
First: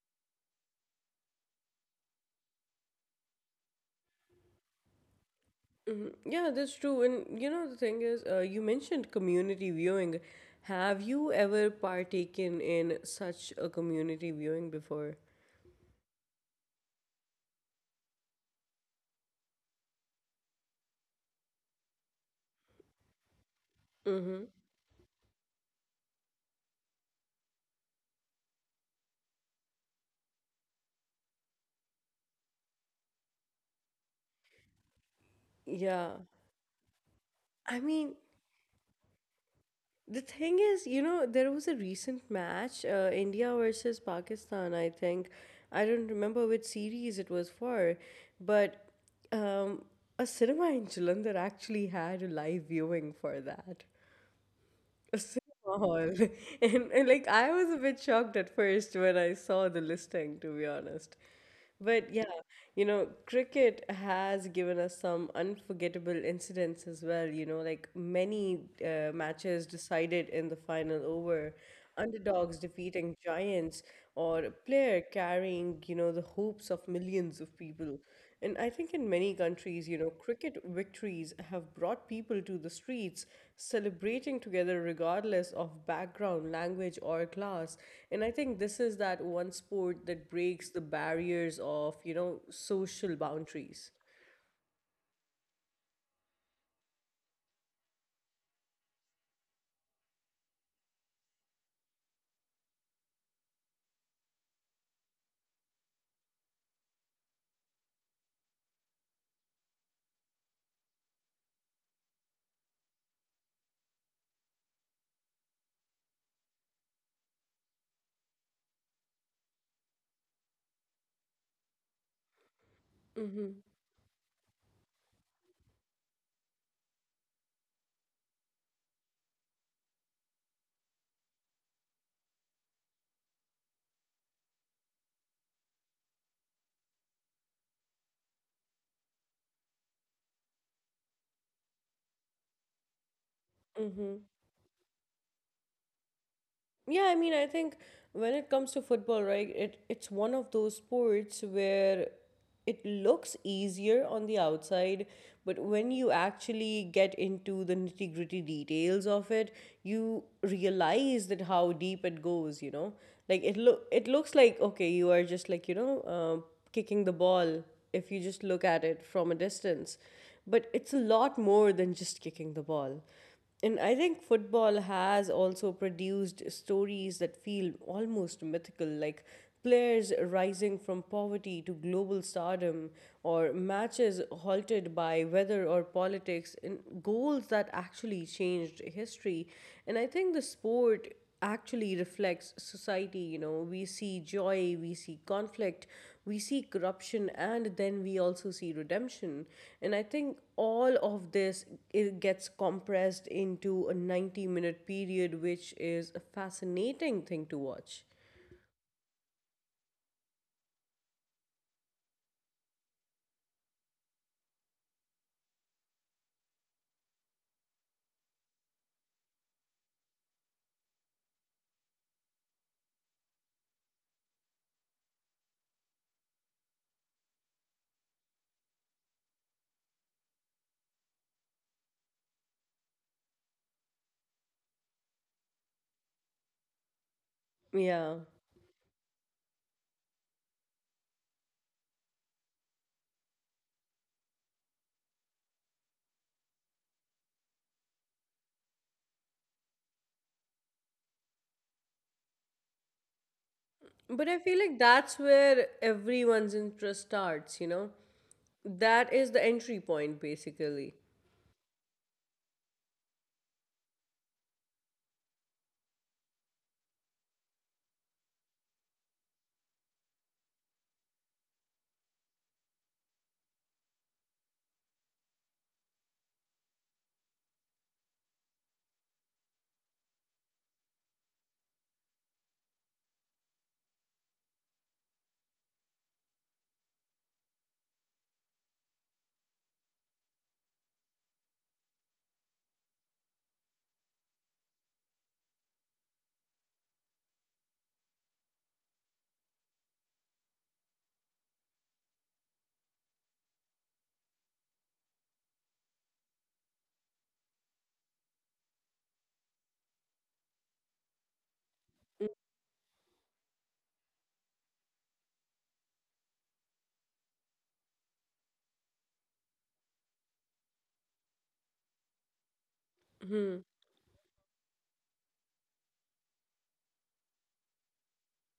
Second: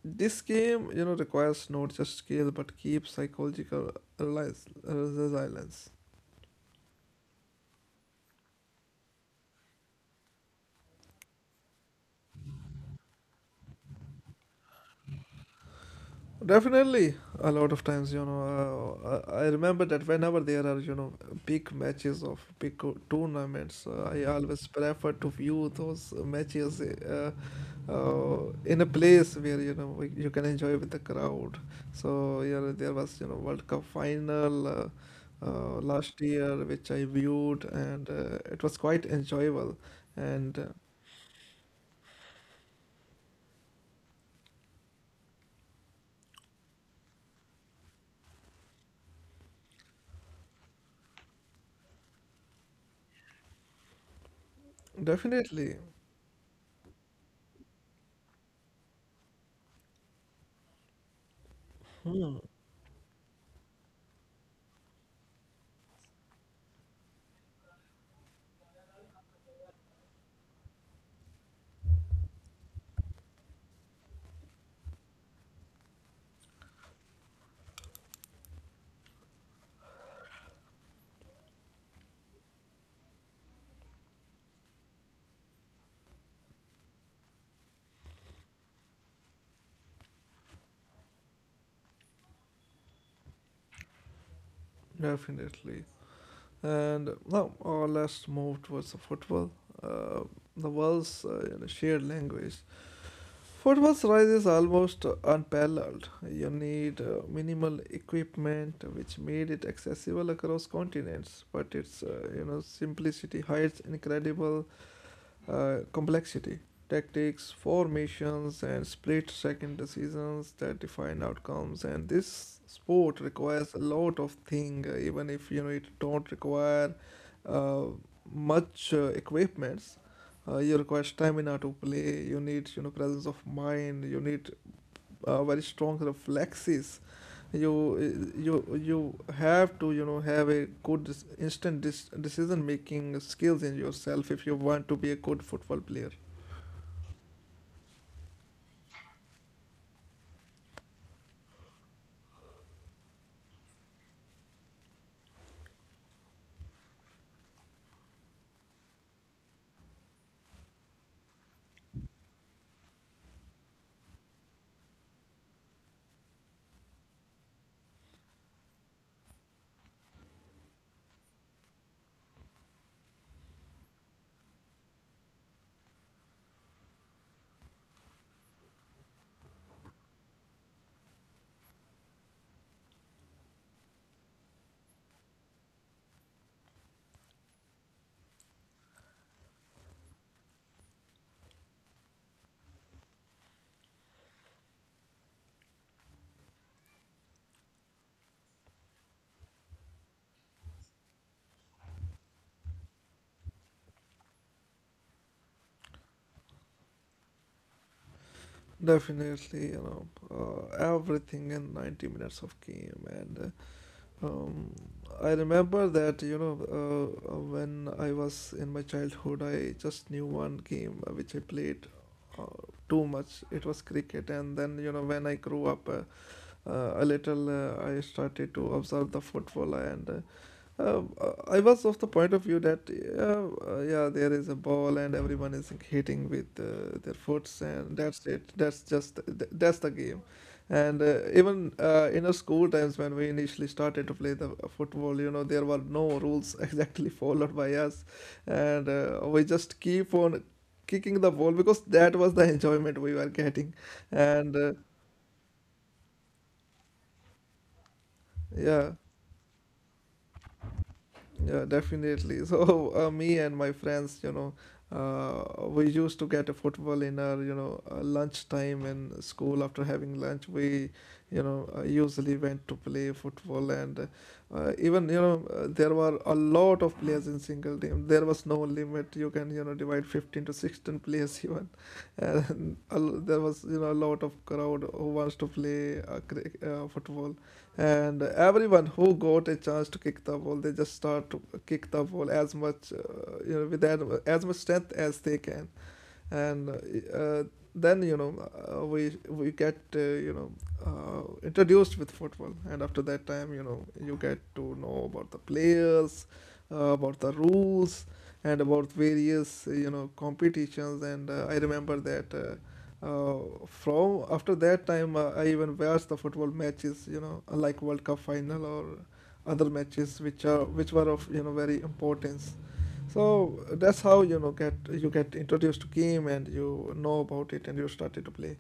S1: this game, you know, requires not just skill but keeps psychological resilience.
S2: Mhm. Yeah, that's true. And you know, the thing is, you mentioned community viewing. Have you ever partaken in such a community viewing before?
S1: Definitely, a lot of times, you know, I remember that whenever there are, you know, big matches of big tournaments, I
S2: Mm-hmm.
S1: always prefer to view those matches, in a place where, you know, you can enjoy with the crowd. So yeah, there was, you know, World Cup final
S2: Yeah.
S1: last year, which I viewed,
S2: I
S1: and
S2: mean,
S1: it was quite enjoyable,
S2: the
S1: and
S2: thing
S1: uh,
S2: is, you know, there was a recent match, India versus Pakistan, I think. I don't remember which series it was for, but um, a cinema in Jalandhar actually had a live viewing for that.
S1: definitely,
S2: Cinema hall. And like I was a bit shocked at first when I saw the listing, to be honest. But yeah, you know, cricket has given us some unforgettable incidents as well. You know, like many matches decided in the final over, underdogs defeating giants, or a player carrying, you know, the hopes of millions of people. And I think in many countries, you know, cricket victories have brought people to the streets celebrating together regardless of background, language, or class. And I think this is that one sport that breaks the barriers of, you know, social boundaries.
S1: definitely. And now our last move towards the football, uh, the world's shared language. Football's rise is almost unparalleled. You need minimal equipment, which made it accessible across continents. But its, you know, simplicity hides incredible complexity, tactics, formations, and split second decisions that define outcomes. And this sport
S2: Hmm.
S1: requires a lot of thing, even if you know it don't require uh, much equipments. You require stamina to play. You need, you know, presence of mind. You need very strong reflexes. You you you have to, you know, have a good instant decision making skills in
S2: Hmm.
S1: yourself if you want to be a good football player.
S2: Yeah, I mean, I think when it comes to football, right, it it's one of those sports where it looks easier on the outside, but when you actually get into the nitty-gritty details of it, you realize that how deep it goes, you know? Like it looks like, okay, you are just like, you know, kicking the ball if you just look at it from a distance, but it's a lot more than just kicking the ball. And I think football has also produced stories that feel almost mythical, like players rising from poverty to global stardom, or matches halted by weather or politics, and goals that actually changed history. And I think the sport actually reflects society. You know, we see joy, we see conflict, we see corruption, and then we also see redemption. And I think all of this, it gets compressed into a 90-minute period, which is a fascinating thing to watch.
S1: Definitely, you know, everything in 90 minutes of game. And uh, um, i remember that, you know, when I was in my childhood I just knew one game, which I played uh, too much, it was cricket. And then, you know, when I grew up a little, I started to observe the football, and uh, uh, I was of the point of view that yeah, there is a ball and everyone is hitting with their foots, and
S2: Yeah,
S1: that's it, that's that's the game. And even in our school times when we initially started to play the football, you know, there were no rules exactly followed by us, and we just keep on kicking the ball because that was the enjoyment we were getting
S2: but I
S1: and
S2: feel
S1: uh,
S2: like that's where everyone's interest starts, you know.
S1: yeah.
S2: That is the entry point, basically.
S1: Yeah, definitely. So me and my friends, you know, we used to get a football in our, you know, lunchtime in school. After having lunch, we, you know, usually went to play football. And even, you know, there were a lot of players in single team. There was no limit. You can, you know, divide 15 to 16 players even, and there was, you know, a lot of crowd who wants to play football, and everyone who got a chance to kick the ball, they just start to kick the ball as much, you know, with that, as much strength as they can. And uh, then, you know, we get, you know, introduced with football, and after that time, you know, you get to know about the players, about the rules, and about various, you know, competitions. And I remember
S2: Mm.
S1: that, uh, from after that time, I even watched the football matches, you know, like World Cup final or other matches which are which were of, you know, very importance. So that's how, you know, get you get introduced to game and you know about it and you started to play.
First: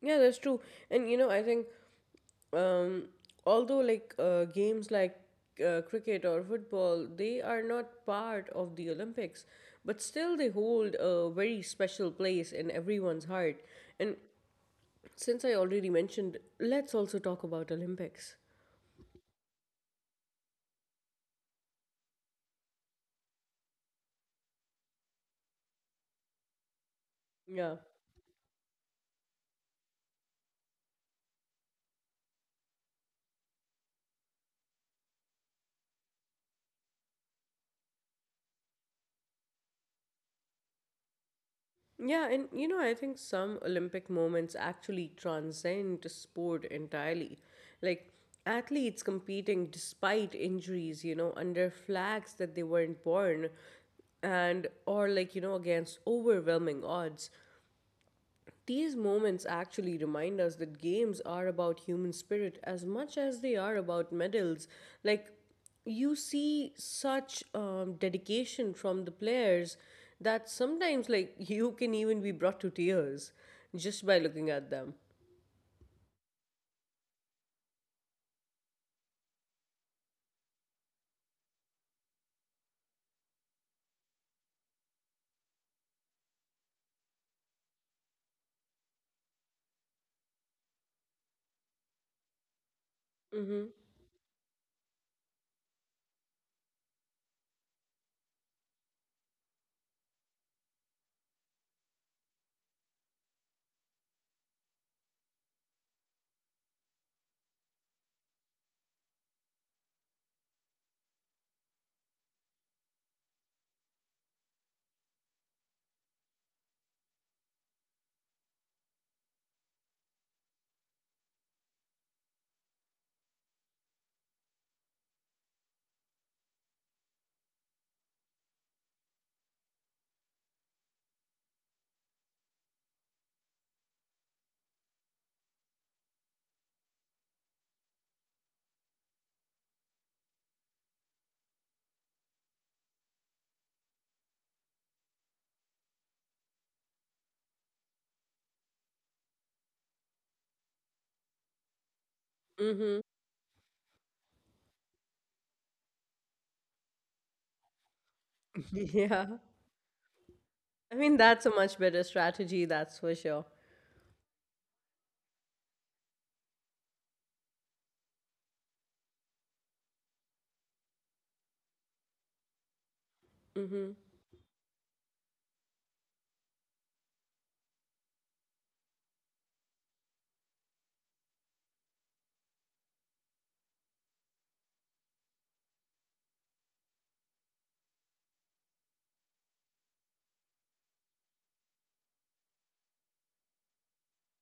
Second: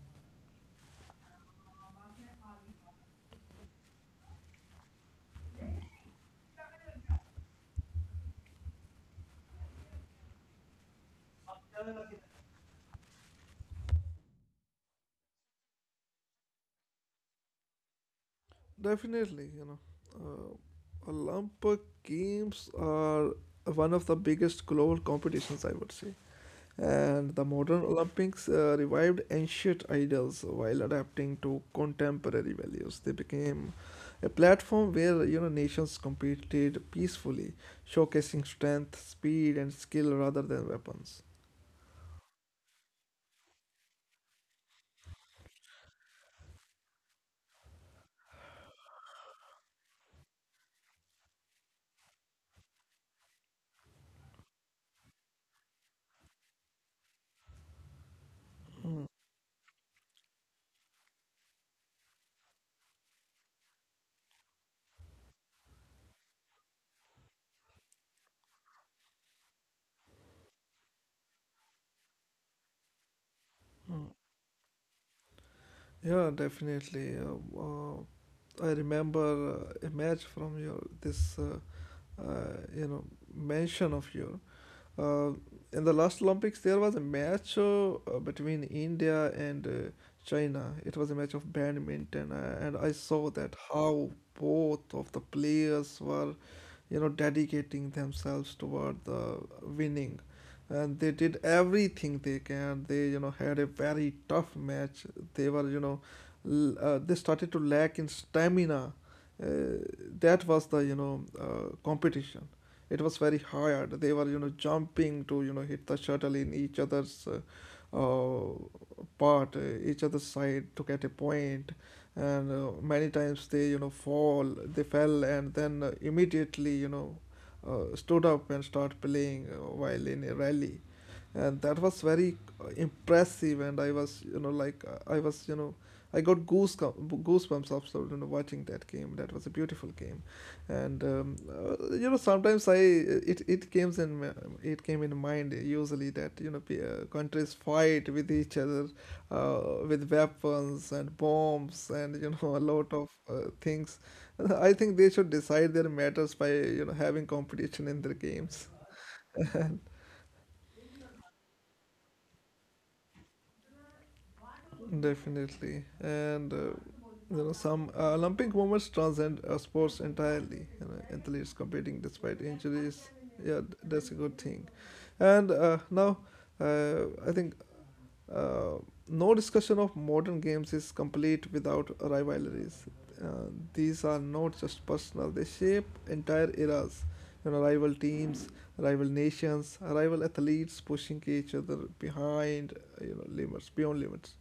S2: Yeah, that's true. And you know, I think um, although like games like cricket or football, they are not part of the Olympics, but still they hold a very special place in everyone's heart. And since I already mentioned, let's also talk about Olympics.
S1: Definitely, you know, Olympic Games are one of the biggest global competitions, I would say. And the
S2: Yeah.
S1: modern Olympics revived ancient ideals while adapting to contemporary values. They became a platform where you know nations competed peacefully, showcasing strength, speed, and skill rather than weapons.
S2: Yeah, and you know, I think some Olympic moments actually transcend sport entirely. Like athletes competing despite injuries, you know, under flags that they weren't born, and or like, you know, against overwhelming odds. These moments actually remind us that games are about human spirit as much as they are about medals. Like, you see such dedication from the players that sometimes, like, you can even be brought to tears just by looking at them.
S1: Yeah, definitely. I remember a match from your this you know mention of you. Uh, in the last Olympics, there was a match between India and China. It was a match of badminton, and I saw that
S2: Mm-hmm.
S1: how both of the players were, you know, dedicating themselves toward the winning, and they did everything they can. They, you know, had a very tough match. They were, you know, they started to lack in stamina. Uh, that was the, you know, competition. It was very hard. They were you know jumping to you know hit the shuttle in each other's uh, part, each other's side to get a point, and many times they you know fall they fell, and then immediately you know stood up and start playing while in a rally. And that was very impressive, and I was you know like I was you know I got goosebumps after you know watching that game. That was a beautiful game. And you know sometimes I it it came in it came in mind usually that you know countries fight with each other uh, with weapons and bombs and you know a
S2: Mm-hmm.
S1: lot of things. I think they should decide their matters by you know having competition in their games.
S2: Yeah. I mean, that's a much better strategy, that's for sure.
S1: Definitely, and you know some Olympic moments transcend sports entirely. You know, athletes competing despite injuries. Yeah,
S2: Mm-hmm.
S1: that's a good thing. And now, I think uh, no discussion of modern games is complete without rivalries. These are not just personal; they shape entire eras. You know, rival teams, rival nations, rival athletes pushing each other behind. You know, limits beyond limits.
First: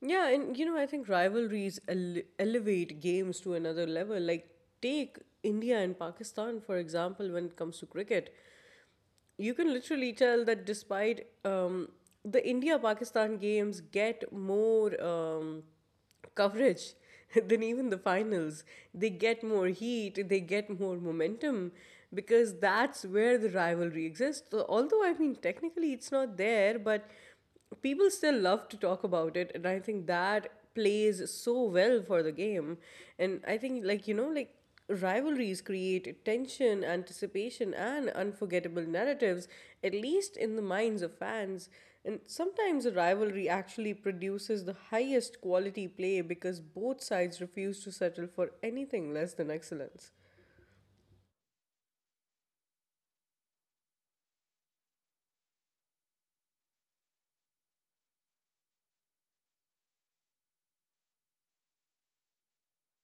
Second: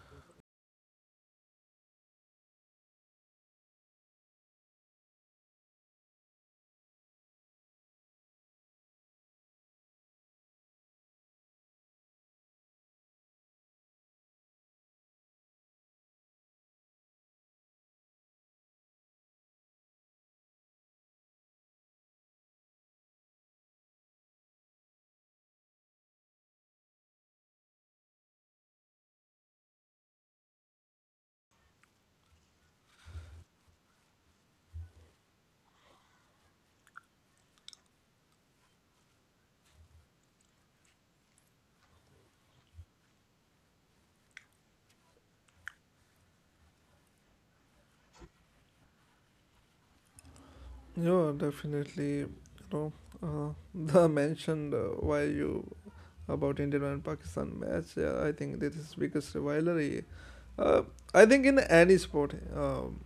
S2: Yeah, and you know, I think elevate games to another level. Like, take India and Pakistan, for example, when it comes to cricket. You can literally tell that despite the India Pakistan games get more coverage than even the finals, they get more heat, they get more momentum because that's where the rivalry exists. So, although, I mean, technically it's not there, but people still love to talk about it, and I think that plays so well for the game. And I think like, you know, like rivalries create tension, anticipation and unforgettable narratives, at least in the minds of fans. And sometimes a rivalry actually produces the highest quality play because both sides refuse to settle for anything less than excellence.
S1: Yeah, definitely. You know, the mentioned why you about India and Pakistan match. Yeah, I think this is biggest rivalry. Uh, I think in any sport, um,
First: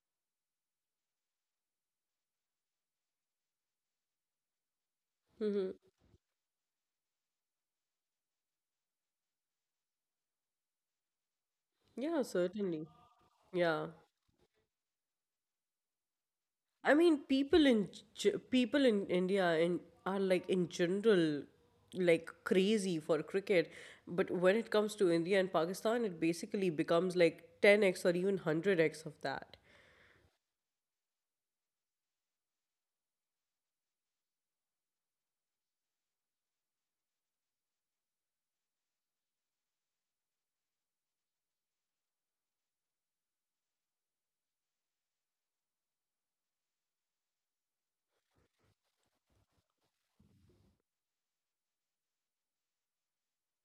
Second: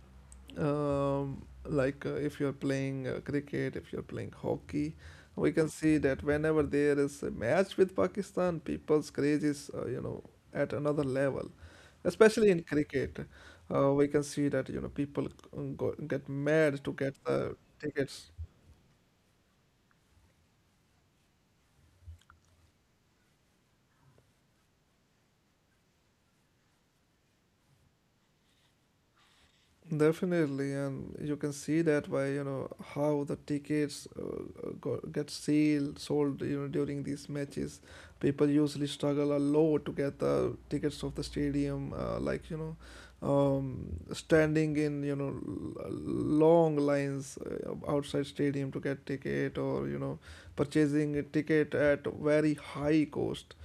S1: um, like if you're playing cricket, if you're playing hockey, we can
S2: Hmm.
S1: see that whenever there is a match with Pakistan, people's craze is you know at another level,
S2: Yeah,
S1: especially in
S2: certainly.
S1: cricket.
S2: Yeah.
S1: We can see that you know people go, get mad to
S2: I
S1: get
S2: mean,
S1: the tickets.
S2: People in India, in, are like in general like crazy for cricket, but when it comes to India and Pakistan, it basically becomes like 10x or even 100x of that.
S1: Definitely, and you can see that by you know how the tickets go, get sealed, sold you know during these matches. People usually struggle a lot to get the tickets of the stadium, like you know, standing in you know long lines outside stadium to get ticket, or you know, purchasing a ticket at very high cost.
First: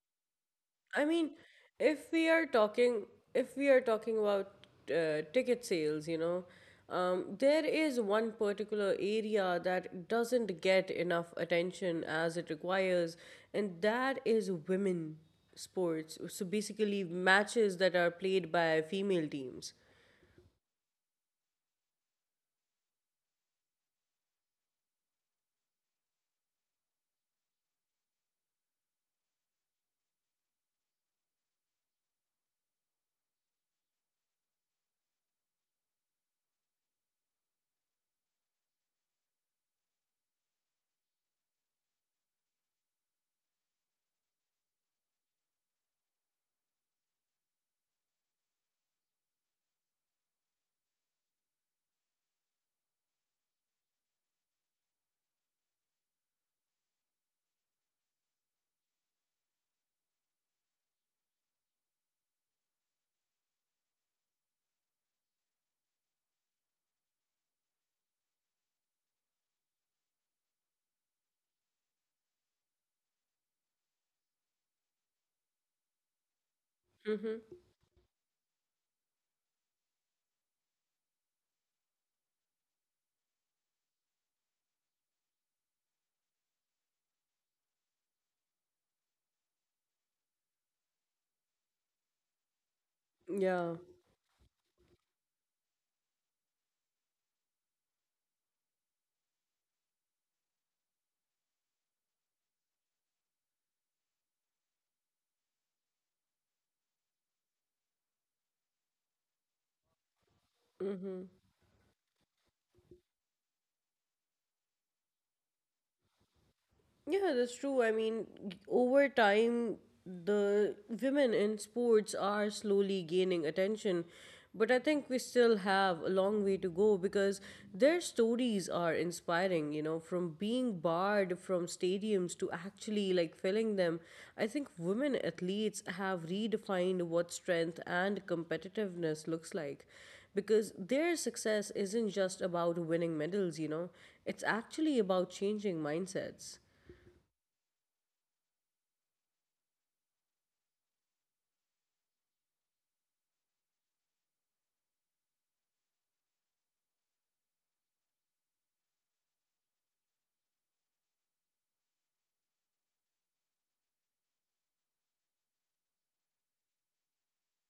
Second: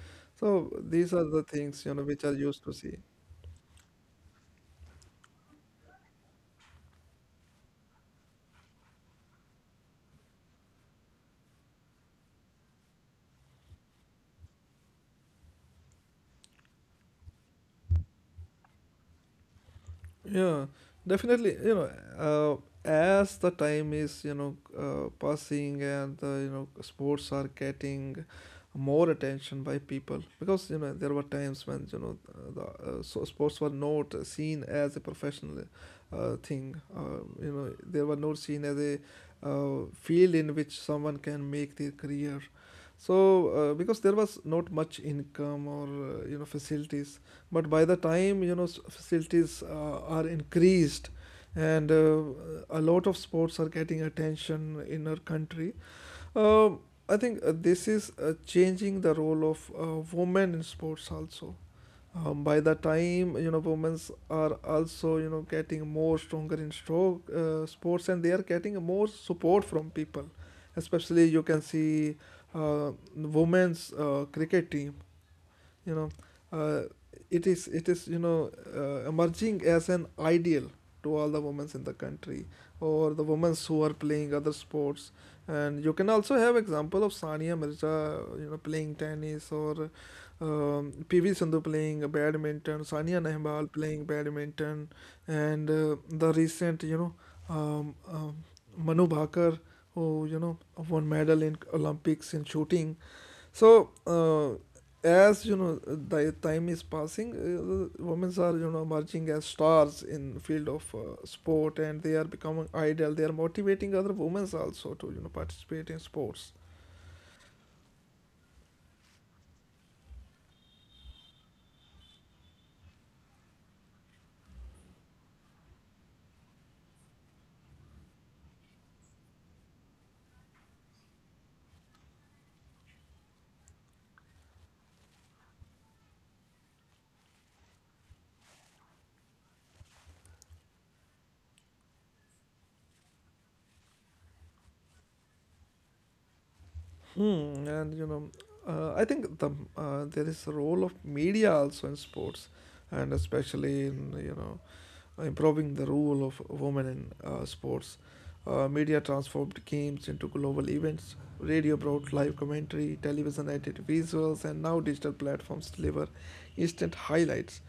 S1: So
S2: I
S1: these are
S2: mean,
S1: the things you know
S2: if
S1: which
S2: we
S1: are
S2: are
S1: used to see.
S2: talking, if we are talking about ticket sales, you know, there is one particular area that doesn't get enough attention as it requires, and that is women sports. So basically, matches that are played by female teams.
S1: Yeah, definitely. You know, as the time is you know passing, and you know sports are getting more attention by people, because you know there were times when you know the so sports were not seen as a professional thing. You know, they were not seen as a field in which someone can make their career. So, because there was not much income or you know facilities, but by the time you know facilities are increased, and a lot of sports are getting attention in our country, uh, I think this is changing the role of women in sports also. By the time you know women are also you know getting more stronger in stroke sports, and they are getting more support from people, especially you can see women's cricket team, you know, uh, it is you know emerging as an ideal to all the women in the country, or the women who are playing other sports. And you can also have example of Sania Mirza you know playing tennis, or PV Sindhu playing badminton, Sania Nehwal
S2: Yeah.
S1: playing badminton, and the recent you know um, um, Manu Bhakar, who you know won medal in Olympics in shooting. So, as you know, the time is passing, women are you know emerging as stars in field of sport, and they are becoming idol. They are motivating other women also to you know participate in sports.
S2: Yeah, that's true. I mean, over time, the women in sports are slowly gaining attention. But I think we still have a long way to go because their stories are inspiring, you know, from being barred from stadiums to actually like filling them. I think women athletes have redefined what strength and competitiveness looks like, because their success isn't just about winning medals, you know, it's actually about changing mindsets.
S1: Hmm, and you know, I think the there is a role of media also in sports, and especially in you know improving the role of women in sports. Media transformed games into global events. Radio brought live commentary, television added visuals, and now digital platforms deliver instant highlights.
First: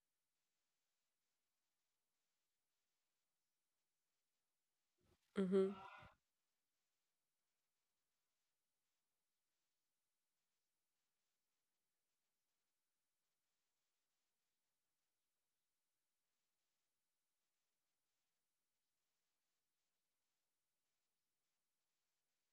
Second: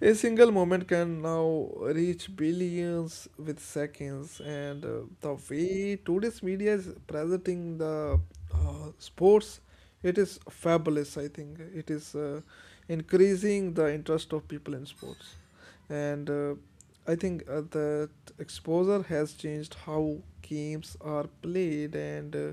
S1: A single moment can now reach billions with seconds, and the
S2: Mm-hmm.
S1: way today's media is presenting the sports, it is fabulous. I think it is increasing the interest of people in sports, and I think that exposure has changed how games are played and uh,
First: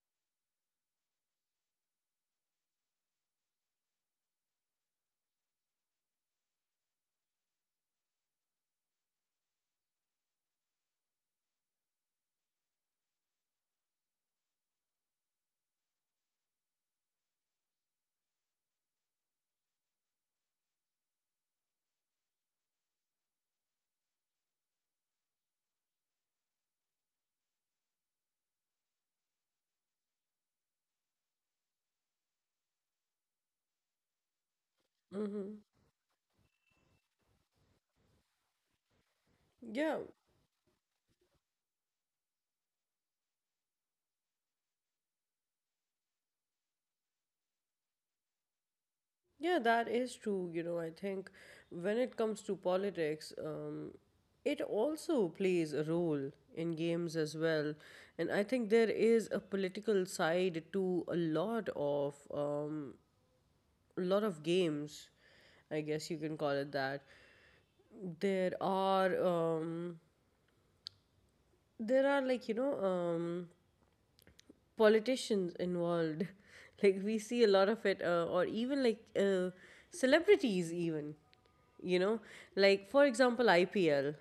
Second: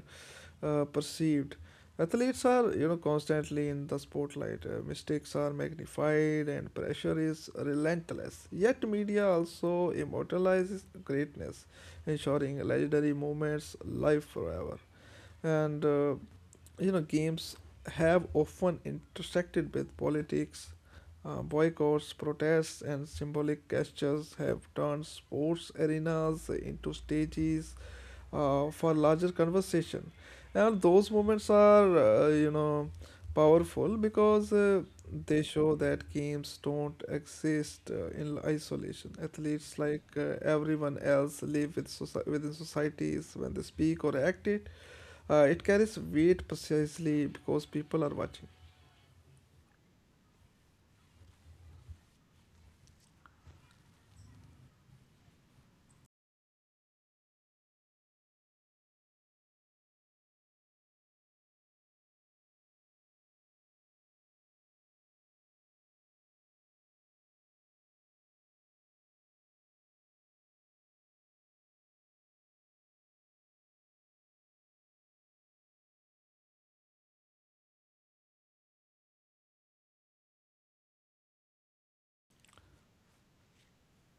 S1: uh, perceived. Athletes are, you know, constantly in the spotlight. Mistakes are magnified, and pressure is relentless. Yet media also immortalizes greatness, ensuring legendary moments live forever. And you know, games have often intersected with politics. Boycotts, protests, and symbolic gestures have turned sports arenas into stages for larger conversation, and those moments are you know powerful, because they show that games don't exist in isolation. Athletes,
S2: Yeah,
S1: like everyone else, live with within societies. When they speak or act it, it carries weight precisely because people are watching.
S2: yeah, that is true. You know, I think when it comes to politics, it also plays a role in games as well. And I think there is a political side to a lot of games. I guess you can call it that. There are um, there are like, you know, politicians involved like we see a lot of it, or even like celebrities even, you know, like for example IPL.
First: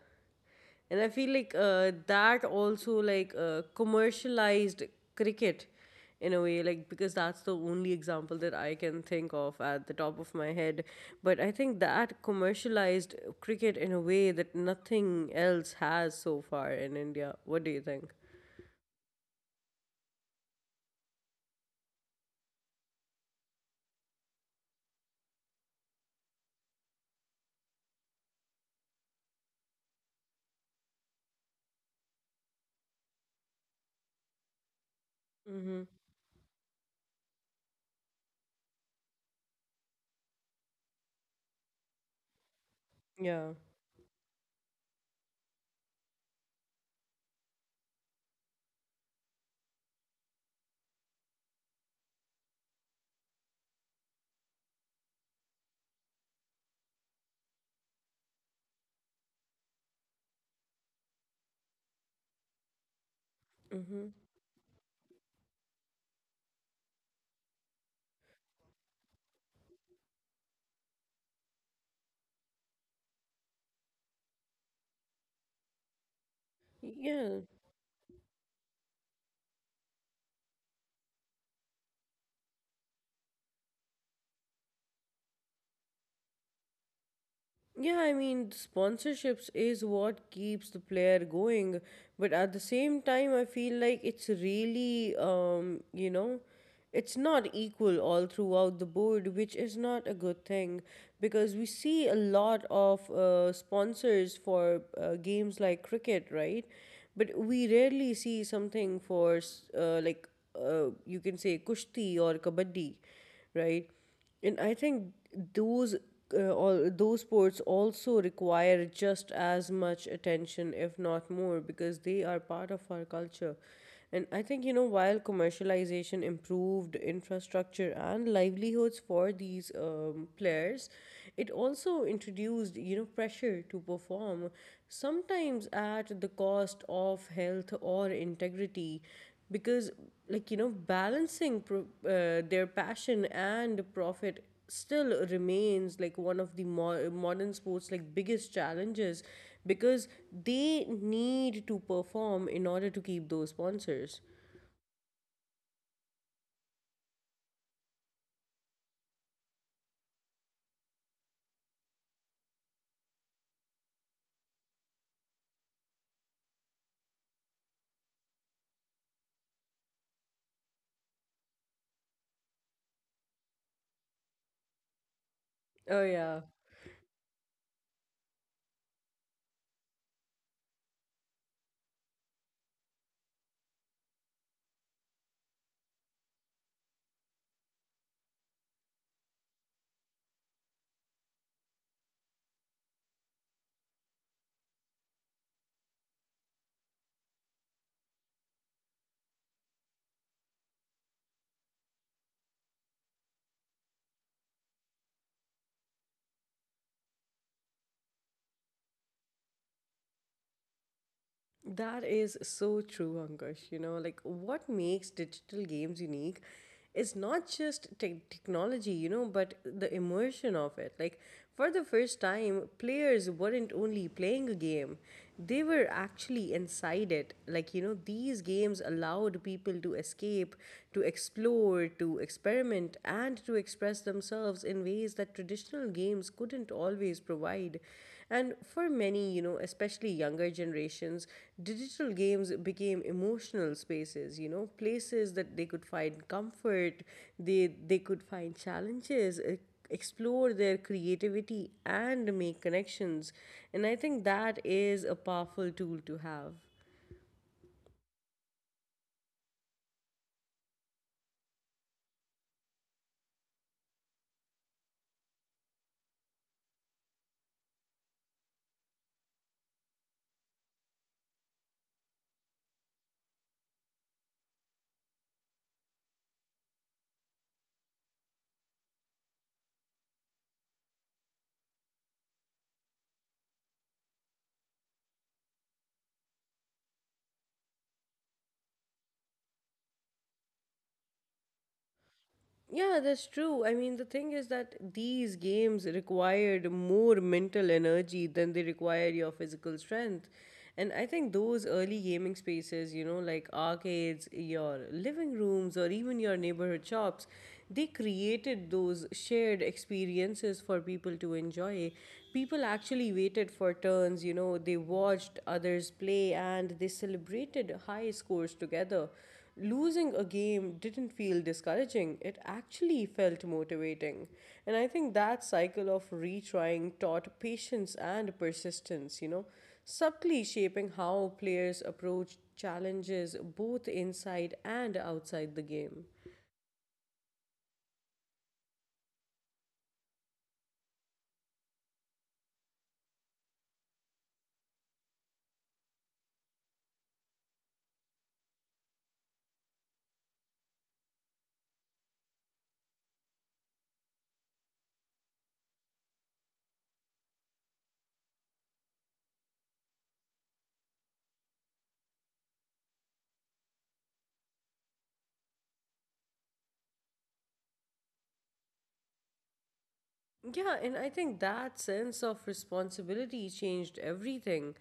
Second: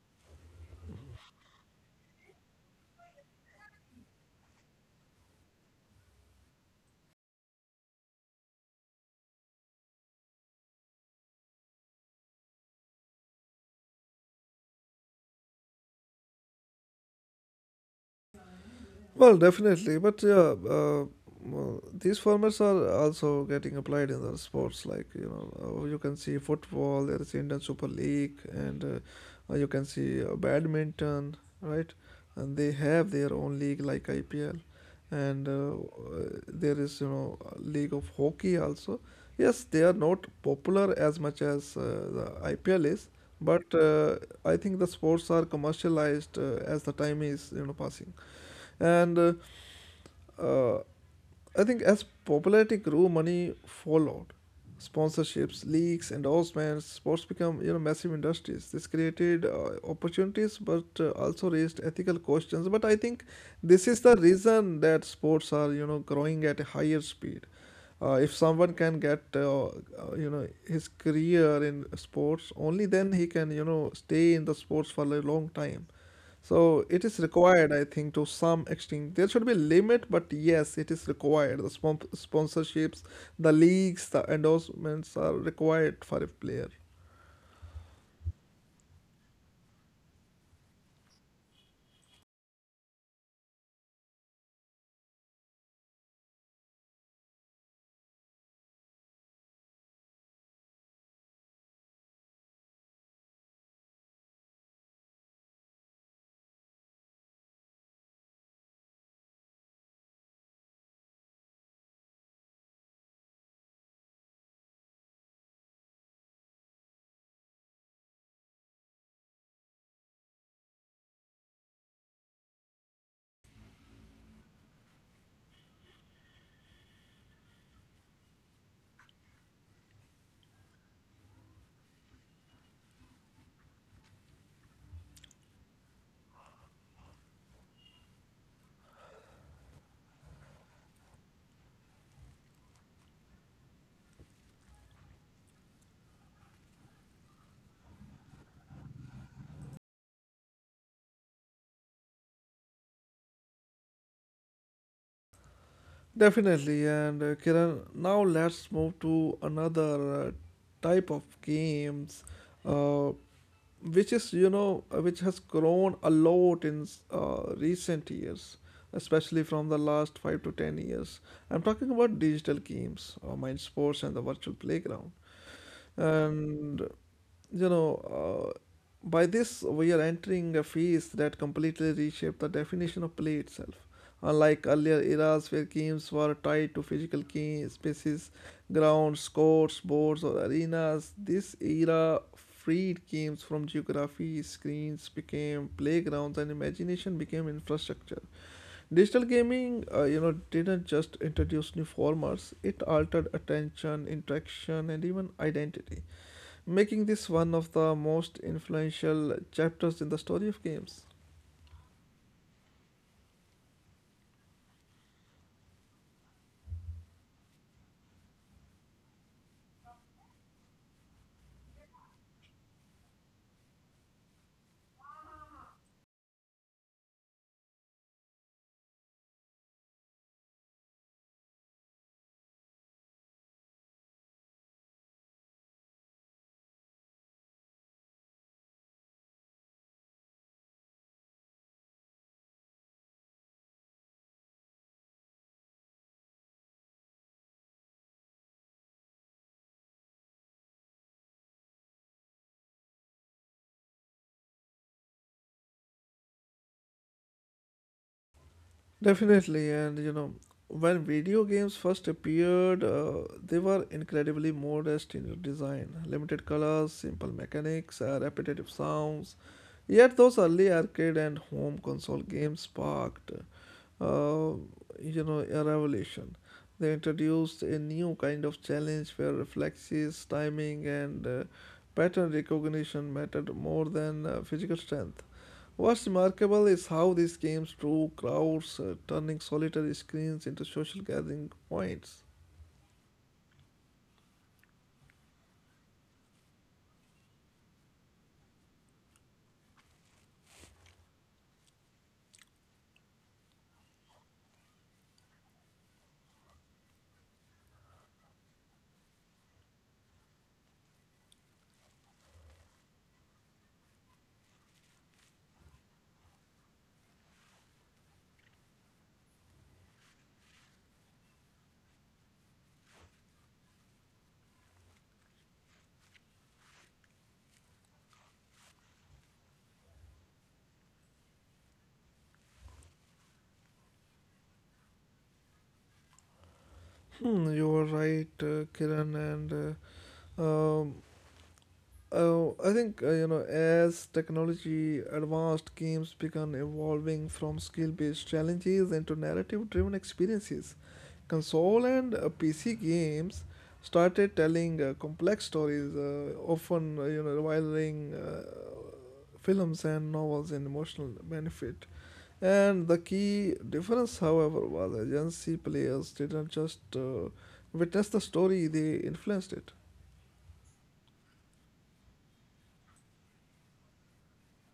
S2: And I feel like that also like commercialized cricket in a way, like because that's the only example that I can think of at the top of my head. But I think that commercialized cricket in a way that nothing else has so far in India. What do you think?
S1: Well, definitely, but yeah, well, these formats are also getting applied in the sports. Like you know, you can see football. There is Indian Super League, and you can see badminton, right? And they have their own league like IPL, and
S2: Mm-hmm.
S1: there is you know a league of hockey also. Yes, they are not popular as much as the IPL is,
S2: Yeah.
S1: but I think the sports are commercialized as the time is you know passing, and uh, I think as popularity grew, money followed. Sponsorships, leaks, endorsements, sports become you know massive industries. This created opportunities, but also raised ethical questions. But I think this is
S2: Mm-hmm.
S1: the reason that sports are you know growing at a higher speed. If someone can get you know his career in sports, only then he can you know stay in the sports for a long time. So it is
S2: Yeah.
S1: required, I think, to some extent. There should be a limit, but yes, it is required. The sponsorships, the leagues, the endorsements are required for a player.
S2: Yeah, I mean, sponsorships is what keeps the player going, but at the same time, I feel like it's really, you know, it's not equal all throughout the board, which is not a good thing, because we see a lot of sponsors for games like cricket, right? But we rarely see something for, like, you can say kushti or kabaddi, right? And I think those all those sports also require just as much attention, if not more, because they are part of our culture. And I think, you know, while commercialization improved infrastructure and livelihoods for these players, it also introduced, you know, pressure to perform, sometimes at the cost of health or integrity, because, like, you know, balancing their passion and profit still remains like one of the modern sports like biggest challenges, because they need to perform in order to keep those sponsors.
S1: Definitely. And Kiran, now let's move to another type of games, uh, which is, you know, which has grown a lot in recent years, especially from the last 5 to 10 years. I'm talking about digital games, mind sports, and the virtual playground.
S2: Oh yeah.
S1: And you know, by this we are entering a phase that completely reshaped the definition of play itself. Unlike earlier eras where games were tied to physical key spaces, grounds, courts, boards, or arenas, this era freed games from geography. Screens became playgrounds, and imagination became infrastructure. Digital gaming, you know, didn't just introduce new formats; it altered attention, interaction, and even identity, making this one of the most influential chapters in the story of games.
S2: That is so true, Ankush. You know, like what makes digital games unique is not just technology, you know, but the immersion of it. Like, for the first time, players weren't only playing a game, they were actually inside it. Like, you know, these games allowed people to escape, to explore, to experiment, and to express themselves in ways that traditional games couldn't always provide. And for many, you know, especially younger generations, digital games became emotional spaces, you know, places that they could find comfort, they could find challenges, explore their creativity and make connections. And I think that is a powerful tool to have.
S1: Definitely, and you know, when video games first appeared, they were incredibly modest in their design, limited colors, simple mechanics, repetitive sounds. Yet, those early arcade and home console games sparked uh, you know, a revelation. They introduced a new kind of challenge where reflexes, timing, and pattern recognition mattered more than physical strength. What's remarkable is how these games drew crowds, turning solitary screens into social gathering points.
S2: Yeah, that's true. I mean, the thing is that these games required more mental energy than they require your physical strength. And I think those early gaming spaces, you know, like arcades, your living rooms, or even your neighborhood shops, they created those shared experiences for people to enjoy. People actually waited for turns, you know, they watched others play and they celebrated high scores together. Losing a game didn't feel discouraging, it actually felt motivating. And I think that cycle of retrying taught patience and persistence, you know, subtly shaping how players approach challenges both inside and outside the game.
S1: Hmm, you are right, Kiran, and uh, um, I think you know as technology advanced, games began evolving from skill-based challenges into narrative-driven experiences. Console and PC games started telling complex stories, often you know rivaling films and novels in emotional benefit. And the key difference, however, was agency. Players didn't just witness the story; they influenced it.
S2: Yeah, and I think that sense of responsibility changed everything.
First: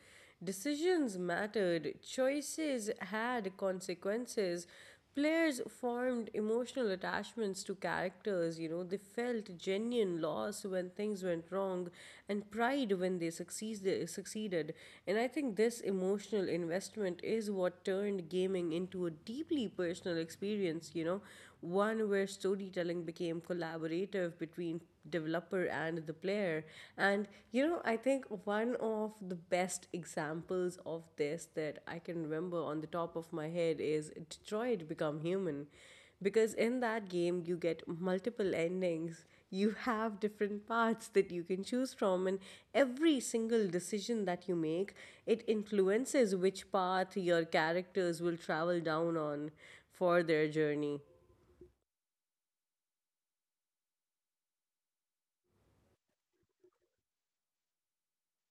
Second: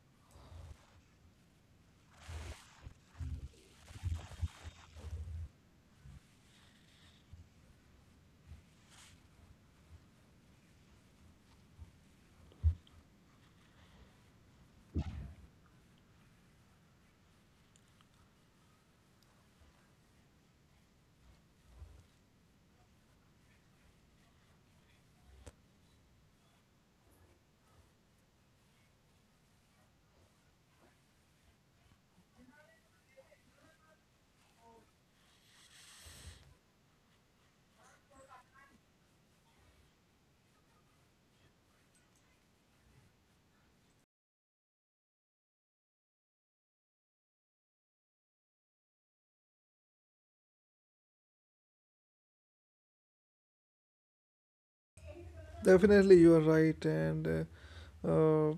S2: Decisions mattered, choices had consequences. Players formed emotional attachments to characters, you know, they felt genuine loss when things went wrong and pride when they succeeded. And I think this emotional investment is what turned gaming into a deeply personal experience, you know, one where storytelling became collaborative between developer and the player. And you know, I think one of the best examples of this that I can remember on the top of my head is Detroit Become Human. Because in that game, you get multiple endings. You have different paths that you can choose from, and every single decision that you make, it influences which path your characters will travel down on for their journey.
S1: Definitely, you are right, and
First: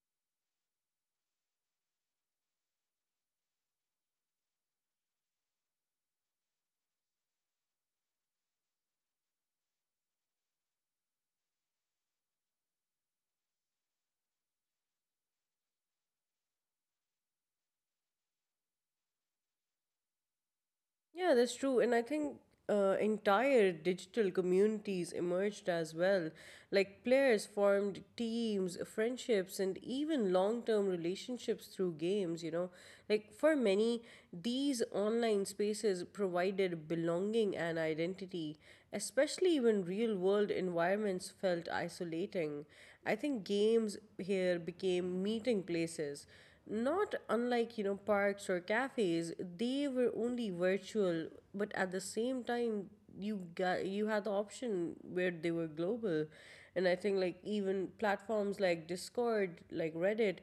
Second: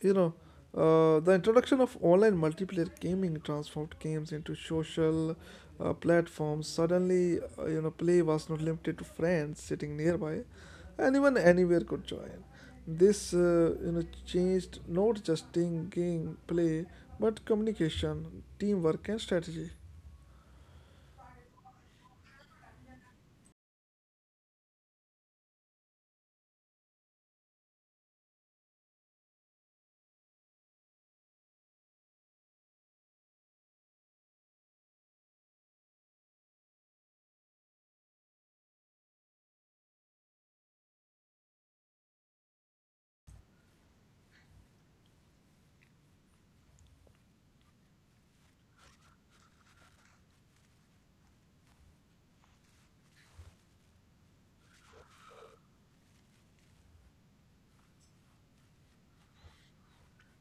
S1: you know the introduction of online multiplayer gaming transformed games into social platforms. Suddenly, you know, play was not limited to friends sitting nearby; anyone anywhere could join. This you know changed not just in game play, but communication, teamwork, and strategy.
S2: Yeah, that's true. And I think entire digital communities emerged as well. Like players formed teams, friendships, and even long term relationships through games, you know. Like for many, these online spaces provided belonging and identity, especially when real world environments felt isolating. I think games here became meeting places not unlike, you know, parks or cafes, they were only virtual, but at the same time, you had the option where they were global. And I think like even platforms like Discord, like Reddit,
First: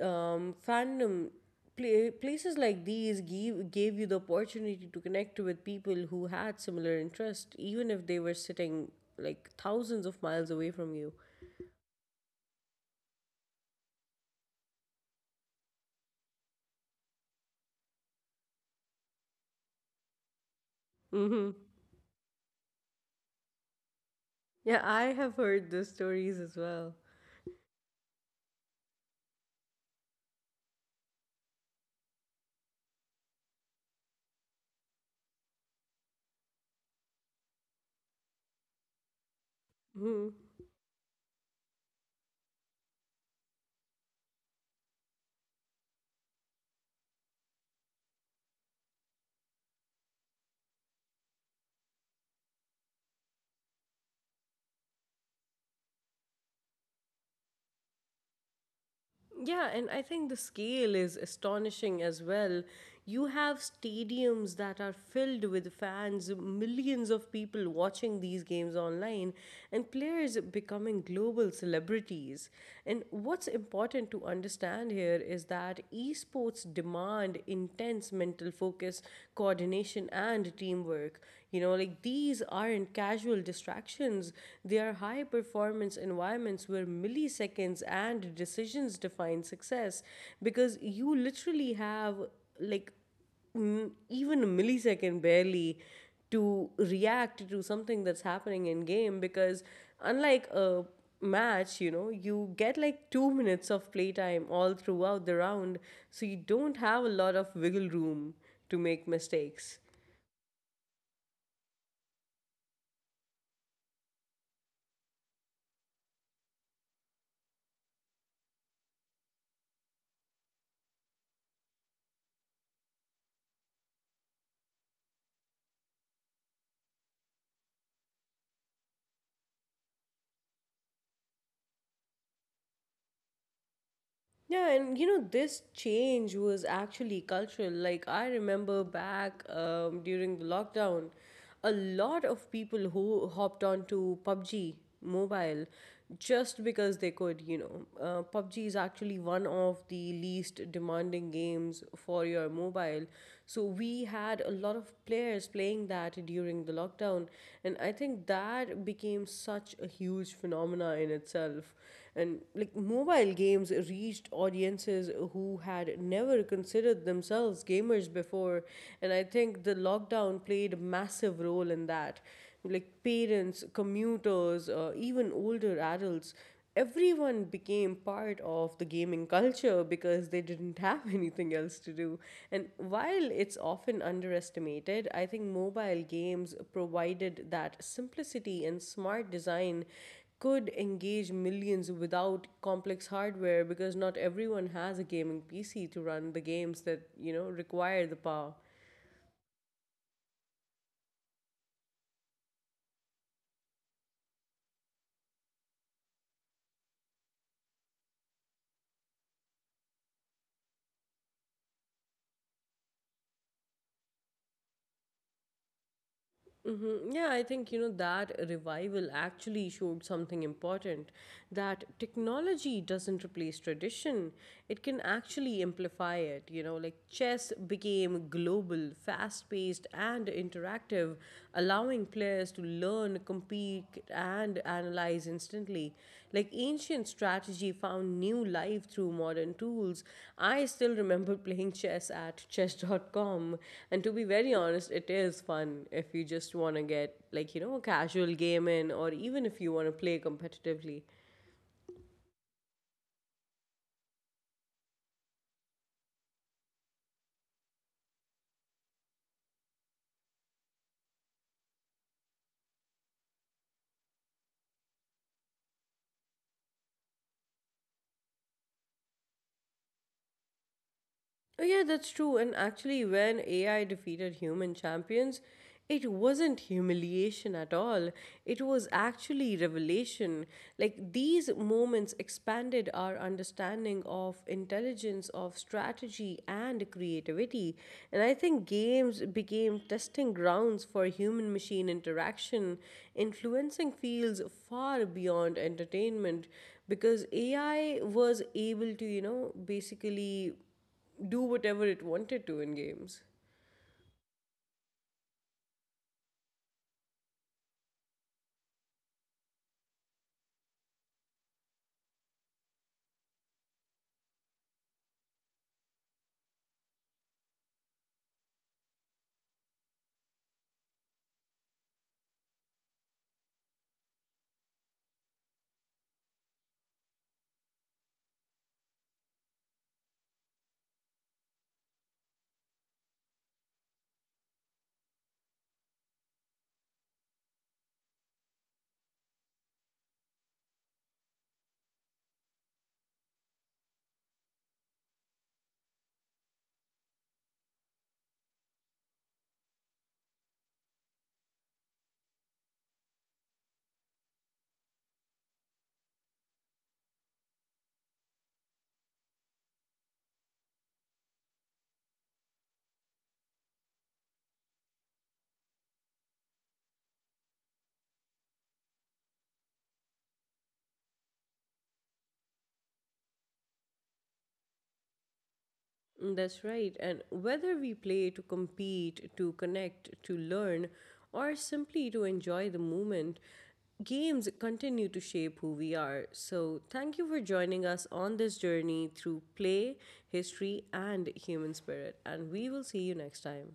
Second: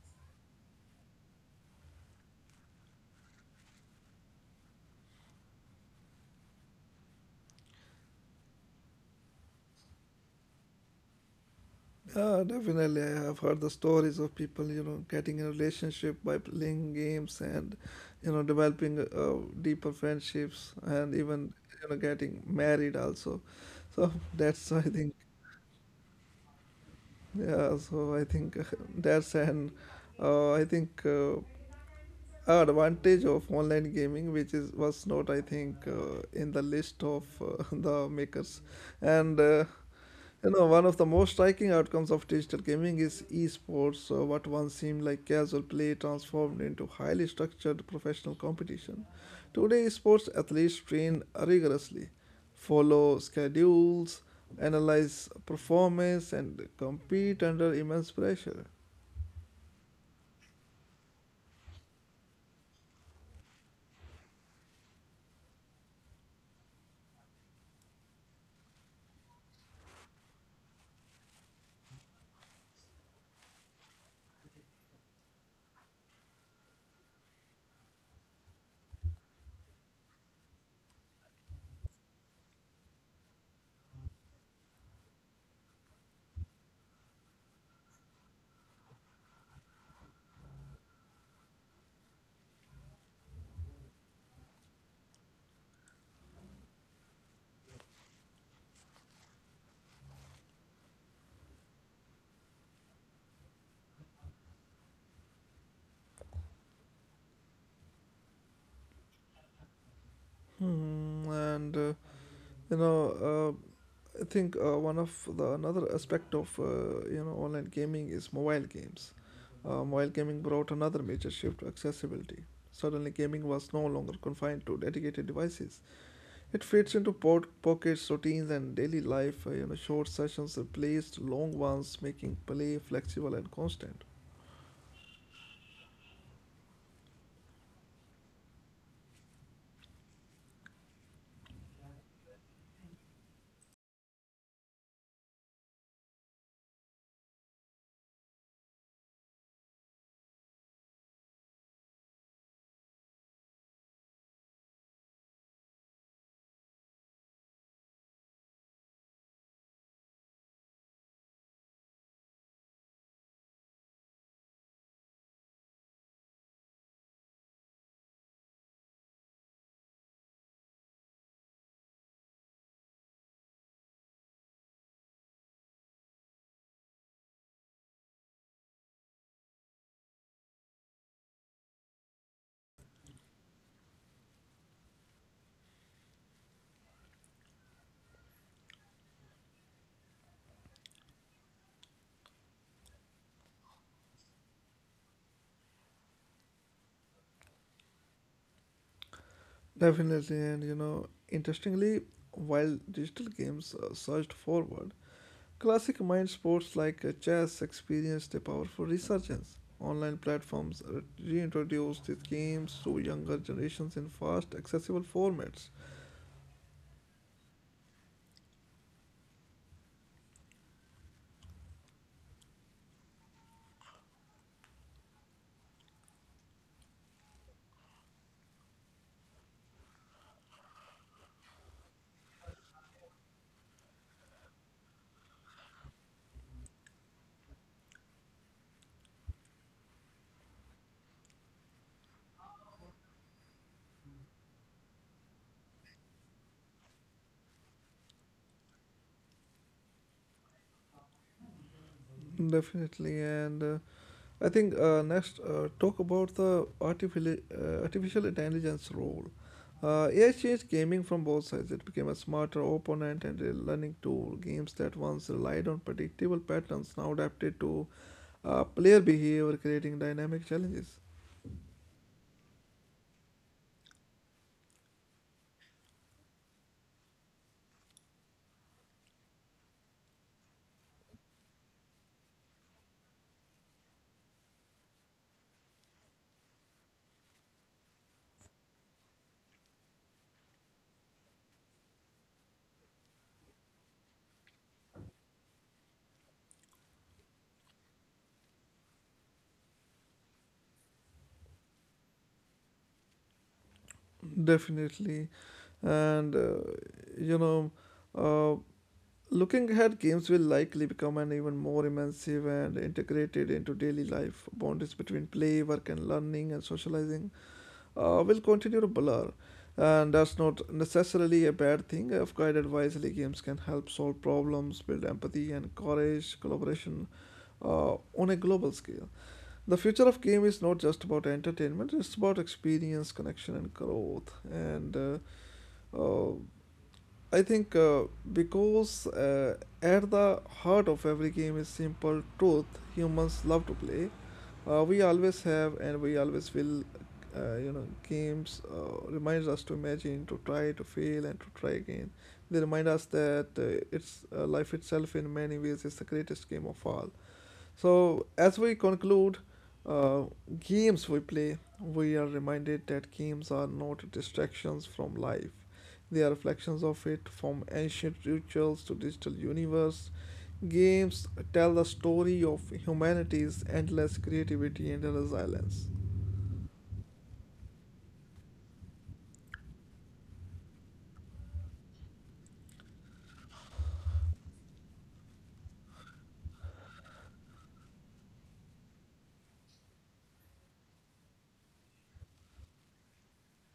S2: fandom, places like these give gave you the opportunity to connect with people who had similar interests, even if they were sitting like thousands of miles away from you.
S1: Definitely, I have heard the stories of people, you know, getting in a relationship by playing games, and, you know, developing deeper friendships, and
S2: Hmm.
S1: even, you know, getting married also. So that's,
S2: Yeah,
S1: I
S2: I
S1: think,
S2: have heard the stories as
S1: yeah, so I think that's an, I think, advantage of online gaming, which is was not, I think, in the list of the makers. And
S2: well.
S1: you know, one of the most striking outcomes of digital gaming is esports, so what once seemed like casual play transformed into highly structured professional competition. Today, sports athletes train rigorously, follow schedules, analyze performance, and compete under immense pressure.
S2: Yeah, and I think the scale is astonishing as well. You have stadiums that are filled with fans, millions of people watching these games online, and players becoming global celebrities. And what's important to understand here is that esports demand intense mental focus, coordination, and teamwork. You know, like these aren't casual distractions, they are high performance environments where milliseconds and decisions define success, because you literally have, like, even a millisecond barely to react to something that's happening in game. Because unlike a match, you know, you get like 2 minutes of playtime all throughout the round, so you don't have a lot of wiggle room to make mistakes.
S1: Hmm, and you know, I think one of the another aspect of you know online gaming is mobile games. Mobile gaming brought another major shift to accessibility. Suddenly, gaming was no longer confined to dedicated devices. It fits into pockets, routines, and daily life. You know, short sessions replaced long ones, making play flexible and constant.
S2: Yeah, and you know, this change was actually cultural. Like, I remember back during the lockdown, a lot of people who hopped onto PUBG mobile just because they could, you know. PUBG is actually one of the least demanding games for your mobile. So we had a lot of players playing that during the lockdown, and I think that became such a huge phenomena in itself. And like mobile games reached audiences who had never considered themselves gamers before, and I think the lockdown played a massive role in that, like parents, commuters, even older adults, everyone became part of the gaming culture because they didn't have anything else to do. And while it's often underestimated, I think mobile games provided that simplicity and smart design could engage millions without complex hardware, because not everyone has a gaming PC to run the games that, you know, require the power.
S1: Definitely, and you know, interestingly, while digital games surged forward, classic mind sports like chess experienced a powerful resurgence. Online platforms reintroduced these games to younger generations in fast, accessible formats.
S2: Hmm. Yeah, I think you know that revival actually showed something important, that technology doesn't replace tradition, it can actually amplify it. You know, like chess became global, fast paced, and interactive, allowing players to learn, compete, critique and analyze instantly. Like ancient strategy found new life through modern tools. I still remember playing chess at chess.com, and to be very honest, it is fun if you just want to get, like, you know, a casual game in, or even if you want to play competitively.
S1: Definitely, and I think next talk about the artificial intelligence role. AI changed gaming from both sides. It became a smarter opponent and a learning tool. Games that once relied on predictable patterns now adapted to player behavior, creating dynamic challenges.
S2: Oh, yeah, that's true. And actually, when AI defeated human champions, it wasn't humiliation at all. It was actually revelation. Like these moments expanded our understanding of intelligence, of strategy, and creativity. And I think games became testing grounds for human machine interaction, influencing fields far beyond entertainment, because AI was able to, you know, basically do whatever it wanted to in games.
S1: Definitely. And you know, uh, looking ahead, games will likely become an even more immersive and integrated into daily life. Boundaries between play, work, and learning and socializing will continue to blur. And that's not necessarily a bad thing. If guided wisely, games can help solve problems, build empathy, and encourage collaboration on a global scale. The future of game is not just about entertainment; it's about experience, connection, and growth. And uh, I think because at the heart of every game is simple truth, humans love to play. We always have, and we always will. You know, games remind us to imagine, to try, to fail, and to try again. They remind us that it's life itself in many ways is the greatest game of all. So, as we conclude, uh, games we play, we are reminded that games are not distractions from life. They are reflections of it, from ancient rituals to digital universe. Games tell the story of humanity's endless creativity and resilience.
S2: That's right. And whether we play to compete, to connect, to learn, or simply to enjoy the moment, games continue to shape who we are. So, thank you for joining us on this journey through play, history, and human spirit. And we will see you next time.